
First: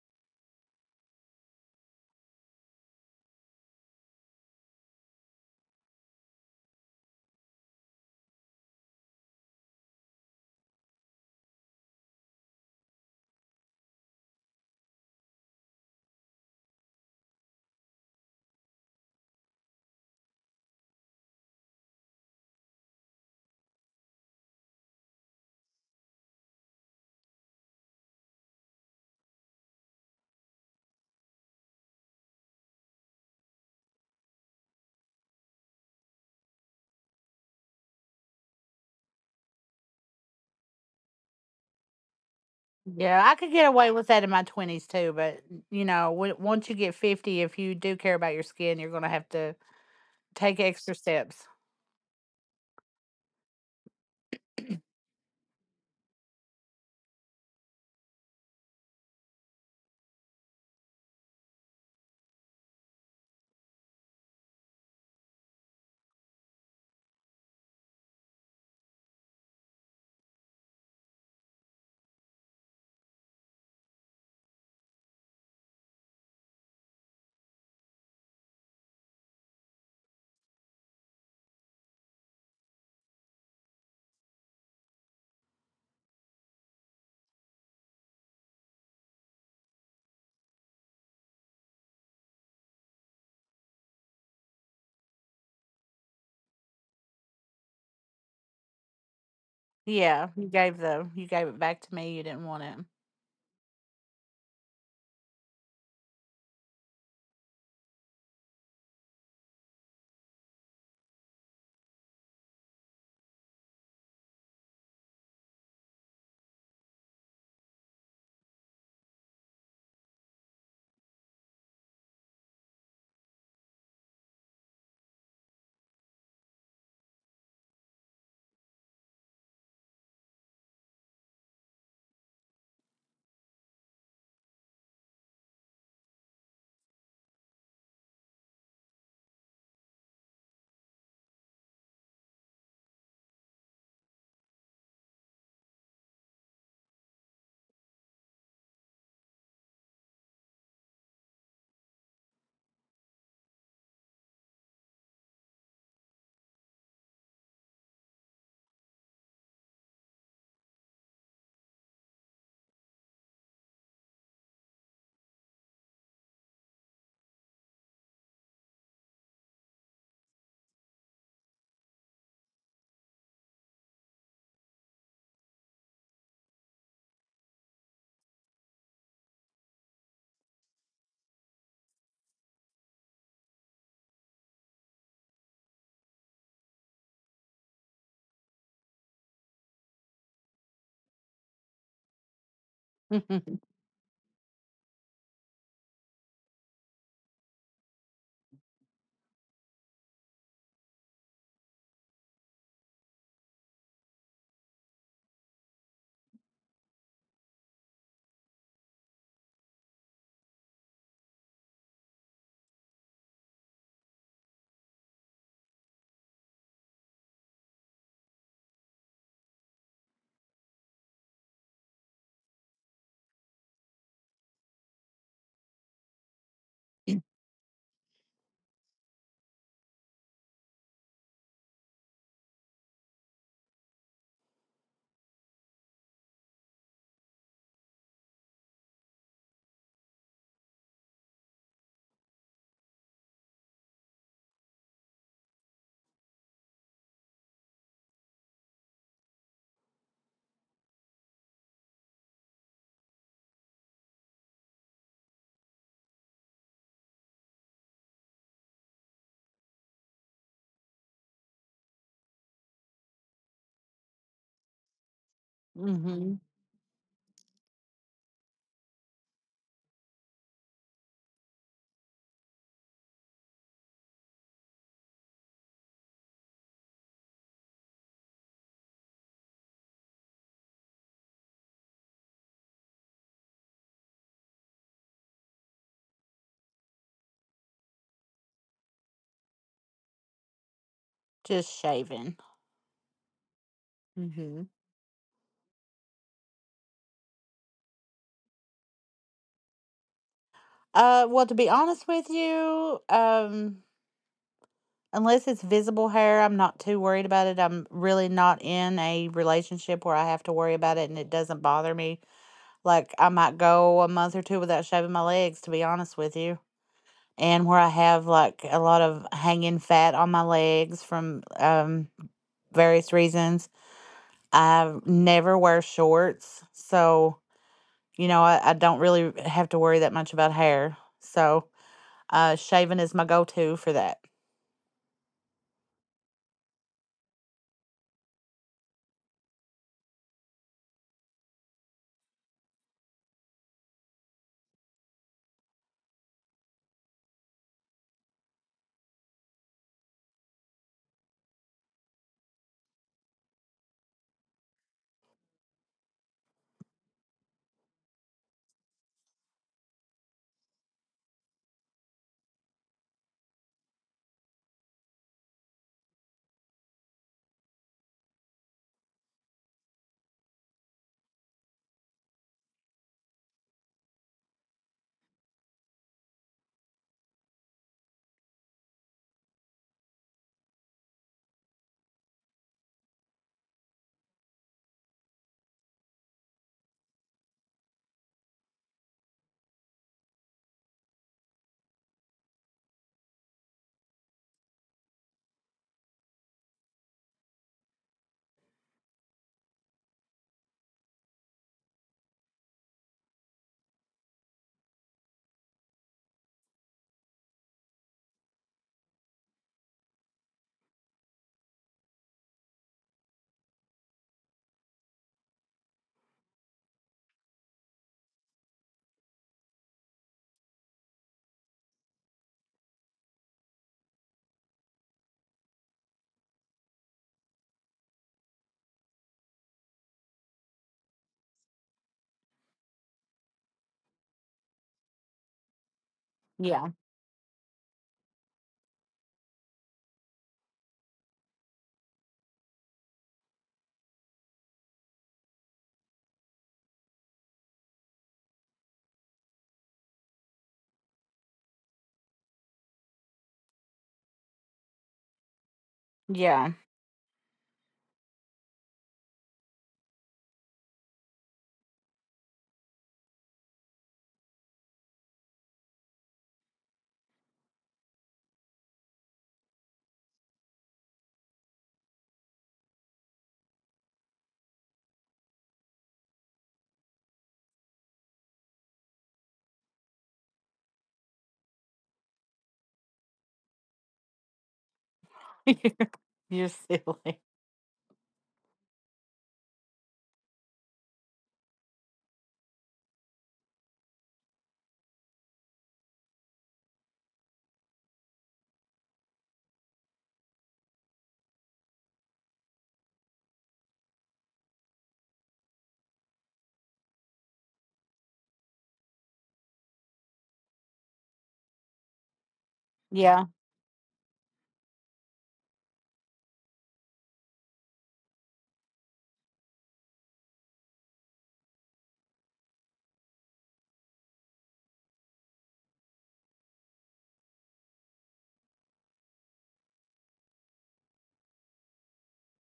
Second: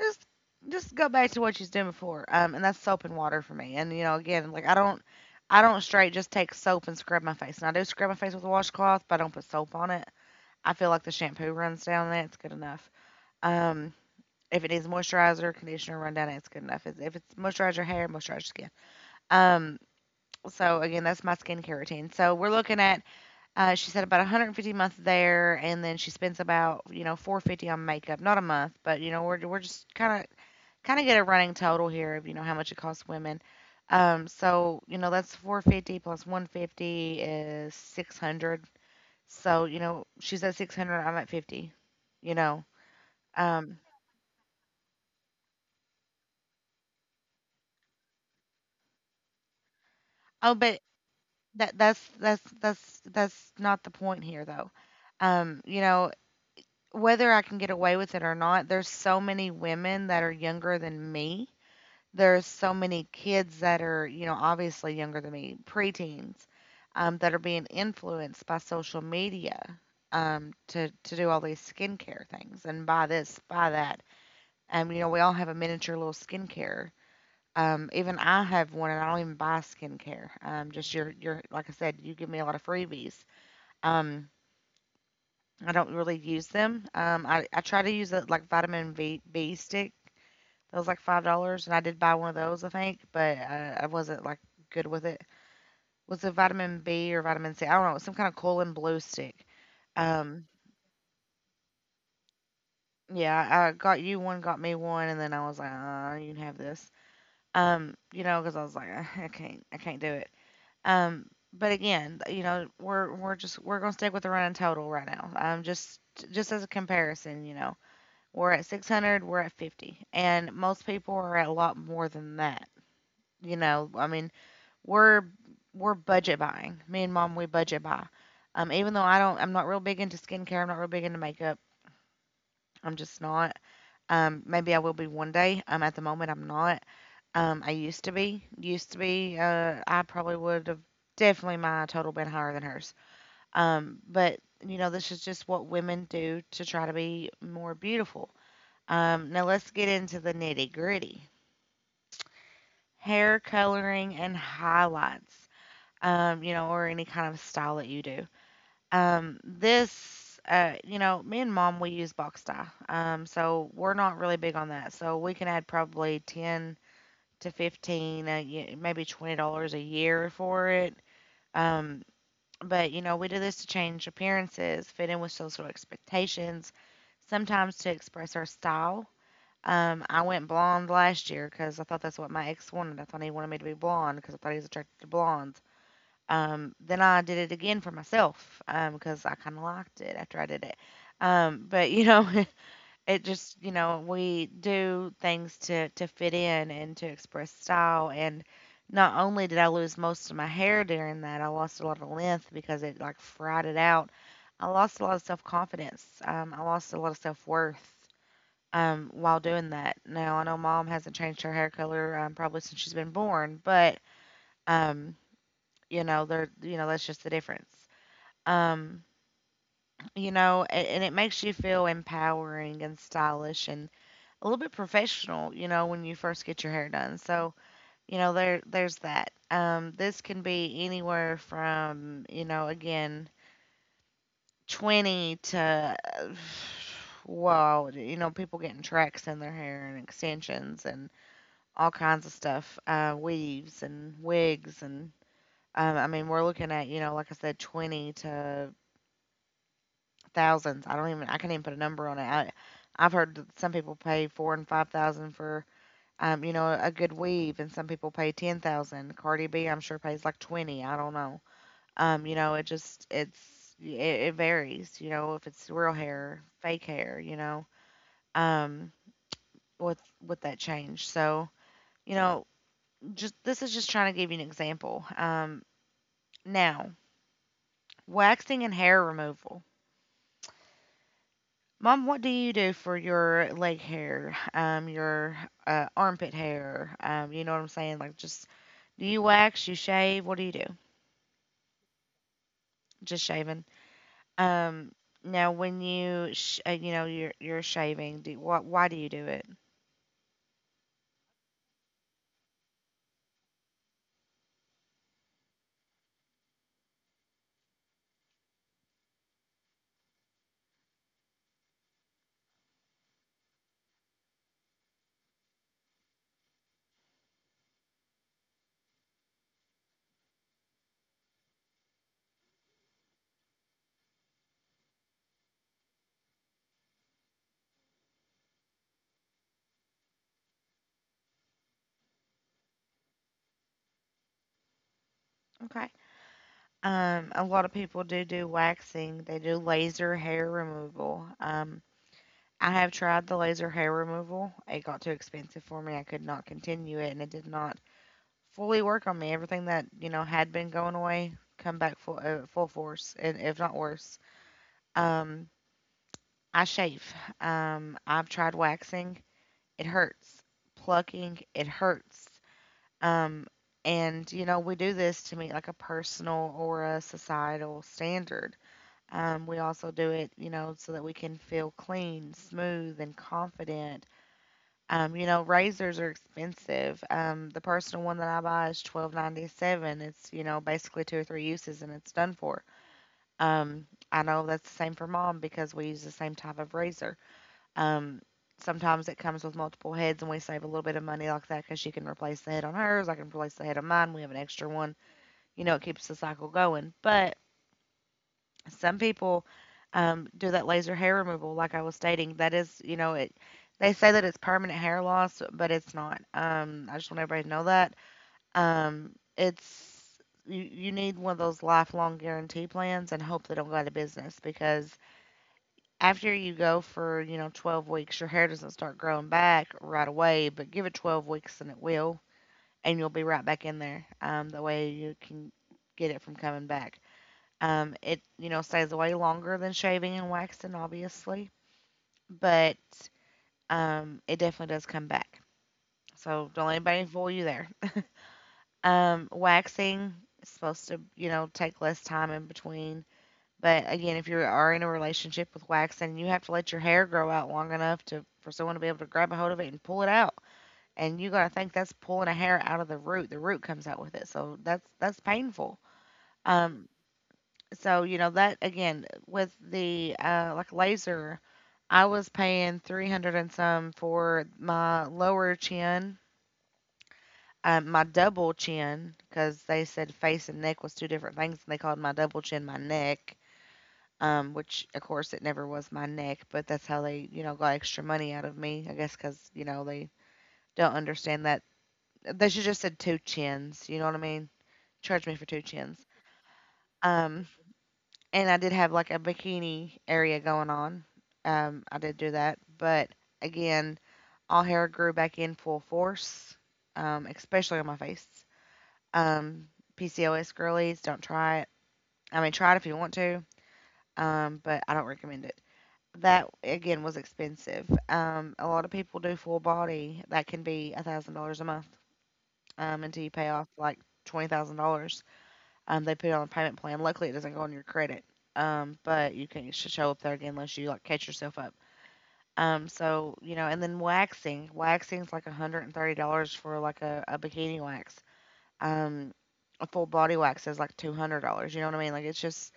"Just, just go back to what she's doing before." And that's soap and water for me. And you know, again, like I don't straight just take soap and scrub my face. And I do scrub my face with a washcloth, but I don't put soap on it. I feel like the shampoo runs down it. It's good enough. Um, if it needs moisturizer, conditioner, run down it. It's good enough. If it's moisturize your hair, moisturize your skin. Um so again, that's my skincare routine. So we're looking at, she said about 150 a month there, and then she spends about 450 on makeup, not a month, but you know we're just kind of get a running total here of you know how much it costs women. So you know that's 450 plus 150 is 600. So you know she's at 600, I'm at 50. You know,
Yeah, I could get
um,
away with that in my 20s too, but you know, when, once you get 50, if you do care about your skin, you're going to have to
oh,
take
but
extra steps.
That's not the point here though. Um, you know, Whether I can get away with it or not, there's so many women that are younger than me. There's so many kids that are, you know, obviously younger than me, preteens, that are being influenced by social media, to do all these skincare things and buy this, buy that. You know, we all have a miniature little skincare. Even I have one, and I don't even buy skincare. Just your like I said, you give me a lot of freebies. Um, I don't really use them. Um, I try to use it like vitamin B, B stick. That was like $5, and I did buy one of those, I think, but I wasn't like good with it. Was it vitamin B or vitamin C? I don't know. It was some kind of colon blue stick.
Yeah,
Um,
you gave it back to me. You didn't want
yeah, I got you one, got me one, and then I was like, you can have this. You know, because I was like, "Ah, I can't do it." Um, but again, you know, we're gonna stick with the running total right now. Just as a comparison, you know. We're at 600, we're at 50. And most people are at a lot more than that. You know, I mean, we're we're budget buying. Me and mom, we budget buy. Even though I don't, I'm not real big into skincare. I'm not real big into makeup. I'm just not. Maybe I will be one day. At the moment, I'm not. I used to be. Used to be. I probably would have definitely my total been higher than hers. But You know, this is just what women do to try to be more beautiful. Now let's get into the nitty gritty. Hair coloring and highlights, you know, or any kind of style that you do. You know, me and mom, we use box dye. So we're not really big on that. So we can add probably 10 to 15, maybe $20 a year for it. Um, but, you know, we do this to change appearances, fit in with social expectations, sometimes to express our style. I went blonde last year because I thought that's what my ex wanted. I thought he wanted me to be blonde because I thought he was attracted to blondes. Then I did it again for myself, because I kind of liked it after I did it. But You know, (laughs) it just
it.
you
(laughs)
know we do things to fit in and to express style. And not only did I lose most of my hair during that, I lost a lot of length because it like fried it out. I lost a lot of self confidence. I lost a lot of self worth, while doing that. Now, I know mom hasn't changed her hair color probably since she's been born, but um, you know, there, you know, that's just the difference. Um, you know, and it makes you feel empowering and stylish and a little bit professional, you know, when you first get your hair done. So, you know, there, there's that. This can be anywhere from, you know, again, 20 to uh, (sighs) wow, you know, people getting tracks in their hair and extensions and all kinds of stuff, weaves and wigs and I mean we're looking at you know like I said 20 to thousands. I can't even put a number on it. I've heard that some people pay 4 and 5 thousand for, you know, a good weave, and some people pay 10,000. Cardi B I'm sure pays like 20. I don't know. It's It varies. You know, if it's real hair,
Mhm.
fake hair. You know, um, with that change. So you know just this is just trying to give you an example. Now, waxing and hair removal. Mom, what do you do for your leg hair, your armpit hair? You know what I'm saying? Like, just do you wax? You shave? What do you do?
Just shaving.
Just shaving.
Mhm.
Um, Now, when you you know you're shaving, do, what why do you do it?
Well, to be honest with you, unless it's visible hair, I'm not too worried about it. I'm really not in a relationship where I have to worry about it, and it doesn't bother me. Like I might go a month or two without shaving my legs, to be honest with you, and where I have like a lot of hanging fat on my legs from various reasons. I never wear shorts, so. You know, I don't really have to worry that much about hair. So shaving is my go to for that.
Okay. A lot of people do do waxing. They do laser hair removal. I have tried the laser hair removal. It got too expensive for me. I could not continue it, and it did not fully work on me. Everything that you know had been going away, come back full full force, and if not worse. Um, I shave. I've tried waxing. It hurts. Plucking. It hurts. Um, and you know we do this to meet like a personal or a societal standard. We also do it, you know, so that we can feel clean, smooth, and confident. You know, razors are expensive. The personal one that I buy is 12.97. It's you know basically two or three uses and it's done for. Um, I know that's the same for mom because we use the same type of razor. Um, sometimes it comes with multiple heads and we save a little bit of money like that because she can replace the head on hers. I can replace the head on mine. We have an extra one. You know, it keeps the cycle going. But some people, do that laser hair removal, like I was stating. That is, you know, it. They say that it's permanent hair loss, but it's not. I just want everybody to know that. Um, it's you, you need one of those lifelong guarantee plans and hope they don't go out of business because after you go for you know 12 weeks, your hair doesn't start growing back right away. But give it 12 weeks and it will, and you'll be right back in there. That way you can get it from coming back. It you know stays way longer than shaving and waxing, obviously, but it definitely does come back. So don't let
Yeah.
anybody fool you there. (laughs) Waxing is supposed to you know take less time in between, but again, if you are in a relationship with waxing, you have to let your hair grow out long enough to for someone to be able to grab a hold of it and pull it out. And you gotta think that's pulling a hair out of the root. The root comes out with it, so that's painful.
Yeah.
Um, So, you know, that again with the like laser, I was paying 300 and some for my lower chin, my double chin because they said face and neck was two different things and they called my double chin my neck. Which of course it never was my neck, but that's how they, you know, got extra money out of me, I guess, because, you know, they don't understand that. They should just said two chins, you know what I mean? Charge me for two chins.
(laughs) You're
Um,
silly.
and I did have like a bikini area going on. I did do that, but again, all hair grew back in full force, especially on my face. Um, PCOS girlies, don't try it. I mean, try it if you want to, but I don't recommend it. That again was expensive. A lot of people do full body. That can be $1,000 a month, until you pay
Yeah.
off like $20,000. They put it on a payment plan. Luckily, it doesn't go on your credit. But you can't show up there again unless you like catch yourself up. So you know, and then waxing. Waxing is like $130 for like a bikini wax. Um, a full body wax is like $200. You know what I mean? Like it's just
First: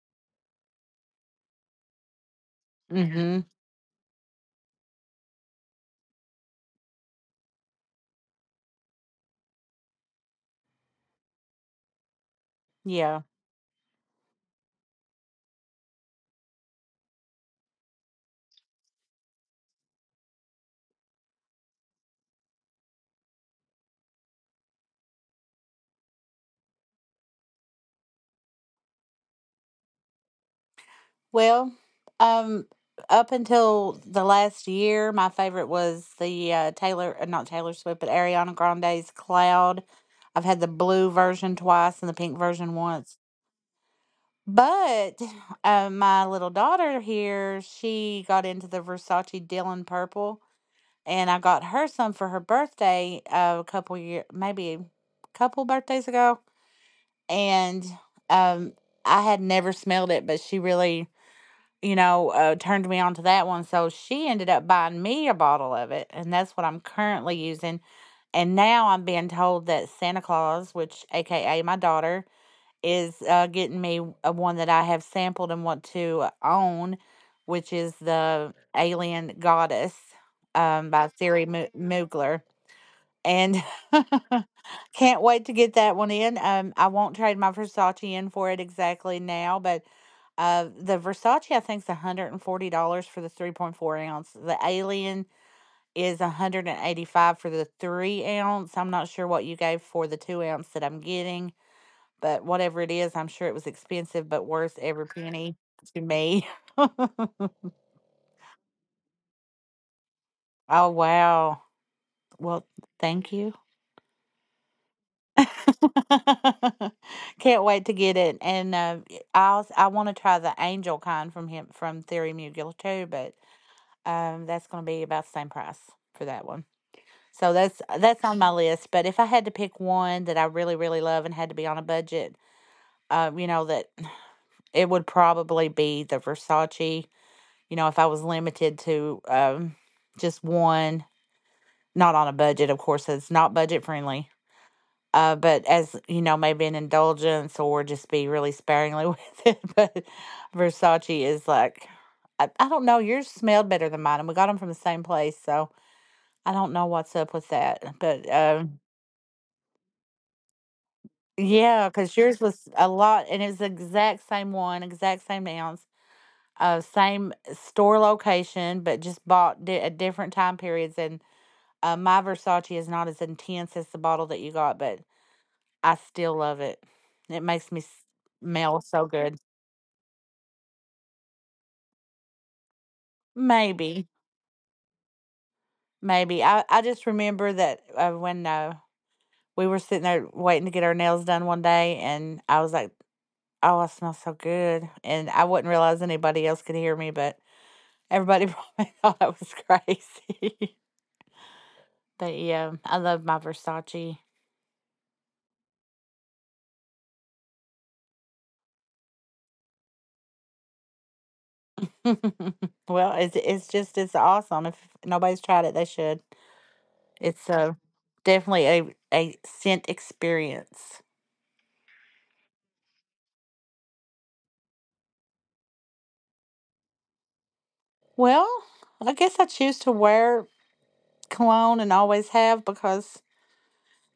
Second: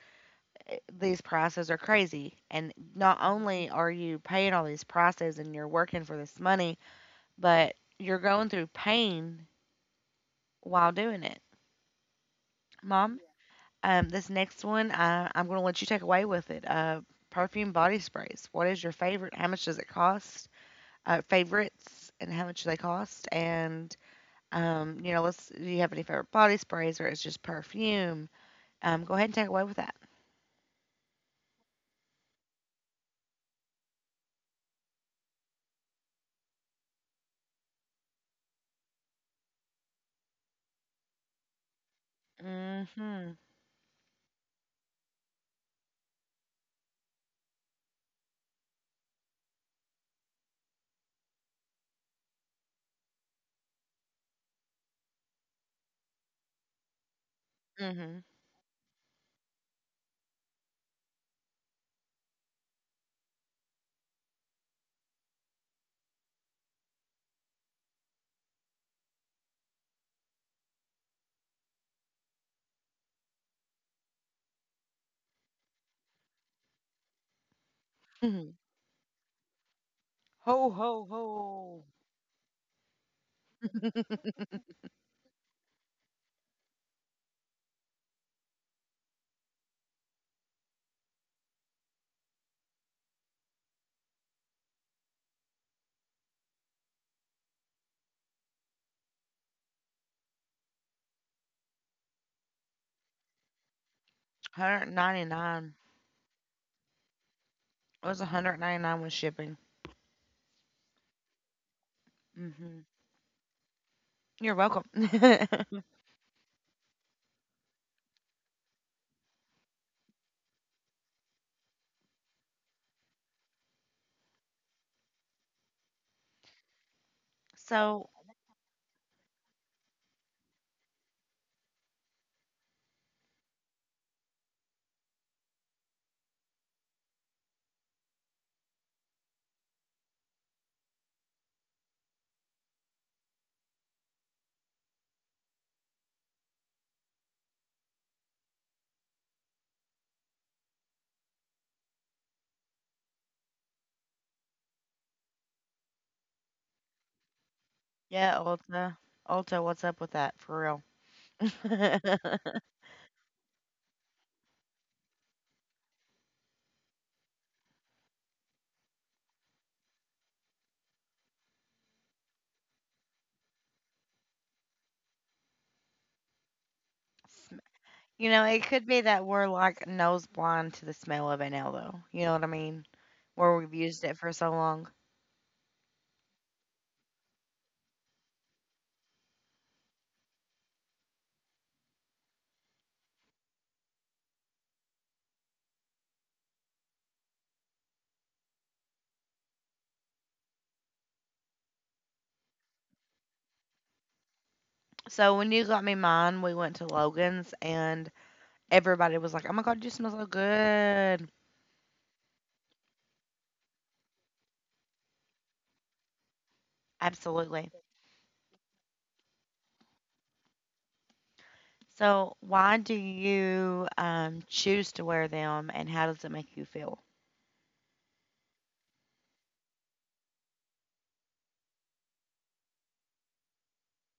these prices are crazy. And not
Mm-hmm.
only are you paying all these prices and you're working for this money, but you're going through pain while doing it. Mom,
Yeah.
This next one, I'm going to let you take away with it. Perfume body sprays. What is your favorite? How much does it cost? Favorites and how much do they cost? And you know, let's. Do you have any favorite body sprays or it's just perfume? Go ahead and take away with that.
Well, um, up until the last year, my favorite was the Taylor, not Taylor Swift, but Ariana Grande's Cloud. I've had the blue version twice and the pink version once.
Mhm.
But (sighs) my little daughter here, she got into the Versace Dylan purple, and I got her some for her birthday a couple year, maybe a couple birthdays ago. And
Mhm.
um, I had never smelled it, but she really, you know, turned me on to that one. So she ended up buying me a bottle of it, and that's what I'm currently using. And now I'm being told that Santa Claus, which AKA my daughter, is getting me a one that I have sampled and want to own, which is the
Mhm.
Alien Goddess,
Ho ho
by
ho.
Siri Mu- Moogler, and (laughs) can't wait to get that one in. I won't trade my Versace in for it exactly now, but the Versace I think is $140 for the 3.4 ounce. The Alien is 185 for the 3 ounce. I'm not sure what you gave for the 2 ounce that I'm getting, but whatever it is, I'm sure it was expensive, but worth every penny
199.
to me. (laughs) Oh,
It was 199 with shipping.
wow! Well,
Mhm.
thank you.
You're welcome. (laughs)
(laughs) Can't wait to get it. And I also, I want to try the angel kind from him, from Theory Mugler too, but that's going to be about the same price for that one. So
so
that's on my list. But if I had to pick one that I really really love and had to be on a budget, you know that (clears throat) it would probably be the Versace. You know, if I was limited to just one, not on a budget, of course, it's not budget friendly, but as you know, maybe an indulgence or just be really sparingly (laughs) with it. But Versace is like, I don't know. Yours smelled better than mine, and we got them from the same place, so I don't know what's up with that. But
yeah, Ulta. Ulta, what's up with that for real? (laughs)
yeah, because yours was a lot, and it was the exact same one, exact same ounce, same store location, but just bought di- at different time periods. And my Versace is not as intense as the bottle that you got, but I still love it. It makes me s-
You know, it
smell
could be
so
that
good.
we're like nose blind to the smell of a nail, though. You know what I mean? Where we've used
Maybe,
it for so long.
maybe. I just remember that when we were sitting there waiting to get our nails done one day, and I was like, "Oh, I smell so good," and I wouldn't realize anybody else could hear me, but everybody (laughs) probably thought I was crazy. (laughs) But yeah, I love my Versace.
So when you got me mine, we went to Logan's and everybody was like, "Oh my God, you smell so good!"
(laughs) Well, it's just it's awesome. If nobody's tried it, they should. It's
Absolutely.
definitely a scent experience.
So why do you choose to wear them, and how does it make you feel?
Well, I guess I choose to wear cologne and always have because,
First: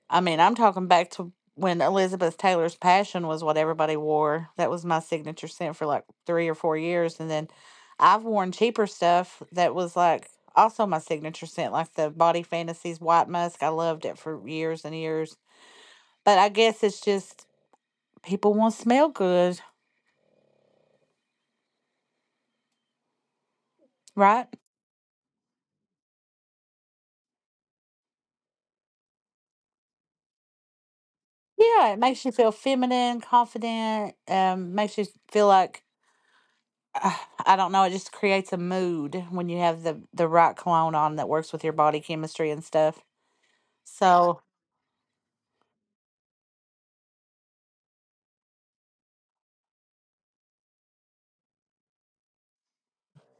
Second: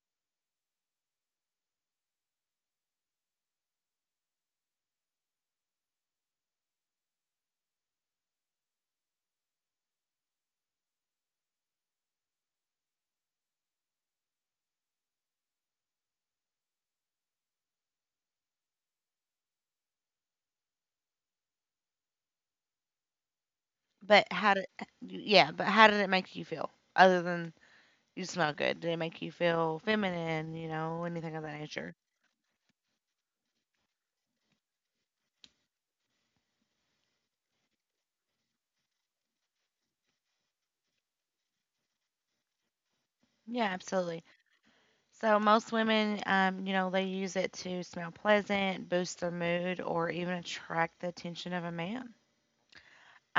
I mean, I'm talking back to when Elizabeth Taylor's Passion was what everybody wore. That was my signature scent for like 3 or 4 years. And then I've worn cheaper stuff that was like also my signature scent, like the Body Fantasies White Musk. I loved it for years and years. But I guess it's just people want to smell good,
But
right?
how did, yeah, but how did it make you feel? Other than you smell good, did it make you feel feminine? You know, anything of that
Yeah,
nature?
it makes you feel feminine, confident, makes you feel like uh, I don't know. It just creates a mood when you have the right cologne on that works with your body chemistry and stuff.
Yeah, absolutely.
So
So most women, you know, they use it to smell pleasant, boost their mood, or even attract the attention of a man.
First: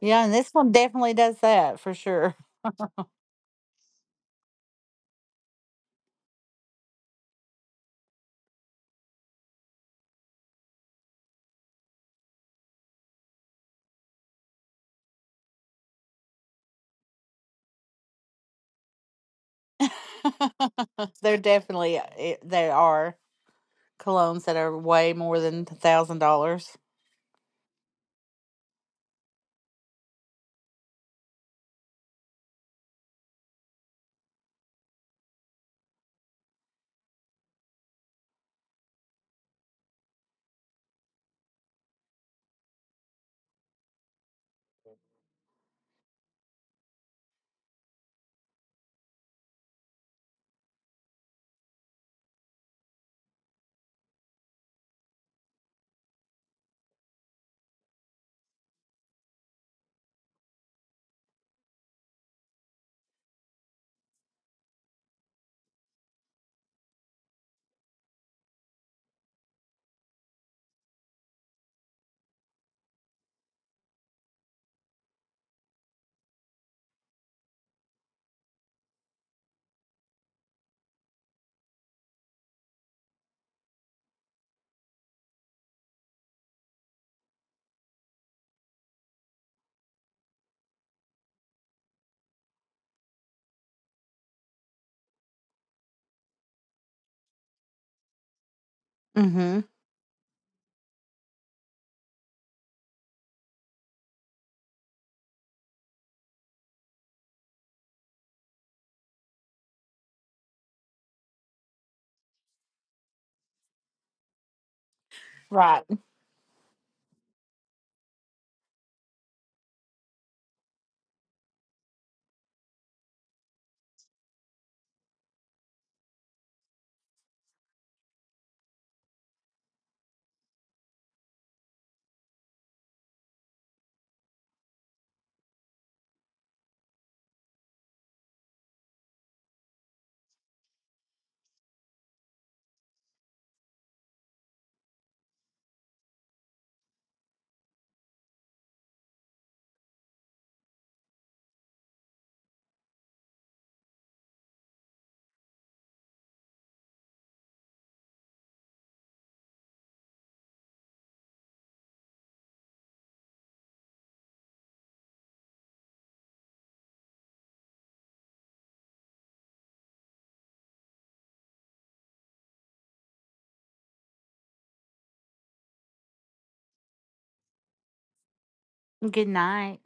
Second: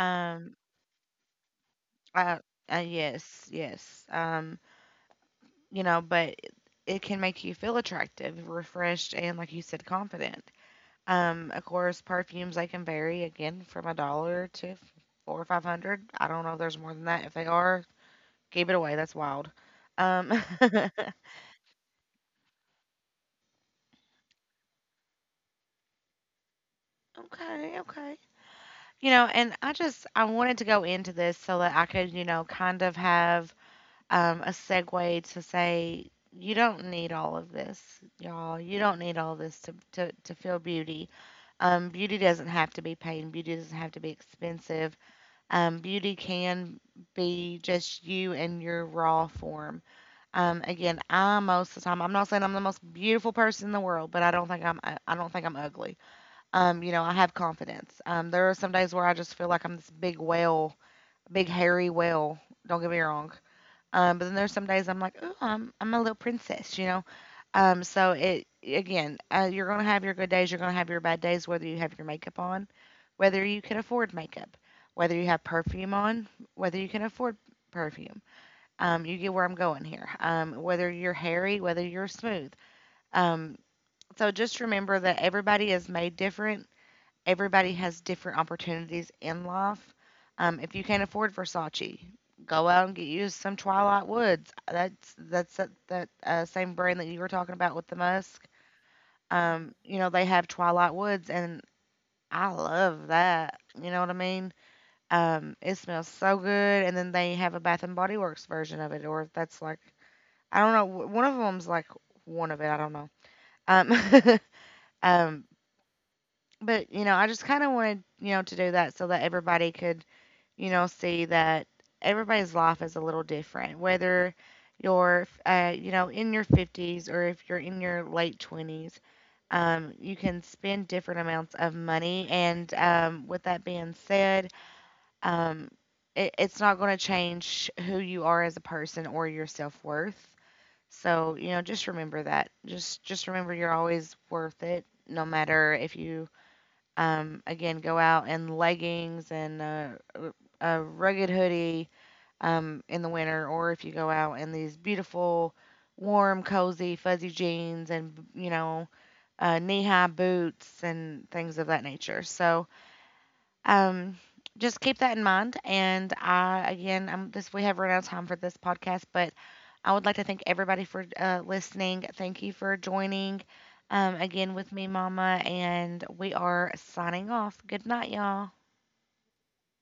yeah, and this one definitely does that for sure.
uh, yes, yes. You know, but it can make you feel attractive, refreshed, and like you said, confident. Of course, perfumes they can vary again from a dollar to four or five hundred. I don't know if there's more than that. If they are, keep it away. That's wild. Um, (laughs)
(laughs) They're definitely it- they are colognes that are way more than $1,000.
okay, okay. You know, and I just I wanted to go into this so that I could, you know, kind of have a segue to say you don't need all of this, y'all. You don't need all this to to feel beauty. Beauty doesn't have to be paid. Beauty doesn't have to be expensive. Beauty can be just you in your raw form. Again, I most of the time I'm not saying I'm the most beautiful person in the world, but I don't think I'm ugly. You know, I have confidence. There are some days where I just feel like I'm this big whale, big hairy whale. Don't get me wrong. But then there's some days I'm like, oh, I'm a little princess, you know. So it Again, you're gonna have your good days, you're gonna have your bad days, whether you have your makeup on, whether you can afford makeup, whether you have perfume on, whether you can afford perfume. You get where I'm going here. Whether you're hairy, whether you're smooth. Um, so just remember that everybody is made different, everybody has different opportunities in life. If you can't afford Versace, go out and get you some Twilight Woods. That same brand that you were talking about with the Musk.
Mm-hmm.
You know they have Twilight Woods, and I love that. You know what I mean? It smells so good, and then they have a Bath and Body Works version of it, or if that's like I don't know. One of them's like one of it. I don't know. Um, (laughs) um,
Right.
but you know, I just kind of wanted to do that so that everybody could see that everybody's life is a little different, whether you know, in your 50s or if you're in your late 20s. You can spend different amounts of money, and with that being said, um, it's not going to change who you are as a person or your self worth. So you know, just remember that. Just remember you're always worth it, no matter if you again, go out in leggings and r- a rugged hoodie in the winter, or if you go out in these beautiful, warm, cozy, fuzzy jeans and, you know, knee high boots and things of that nature. So, um, just keep that in mind. And I, again, I'm this. We have run out of time for this podcast, but I would like to thank everybody for listening. Thank you for joining. Again with me, Mama, and we are signing off. Good night, y'all.
Good night.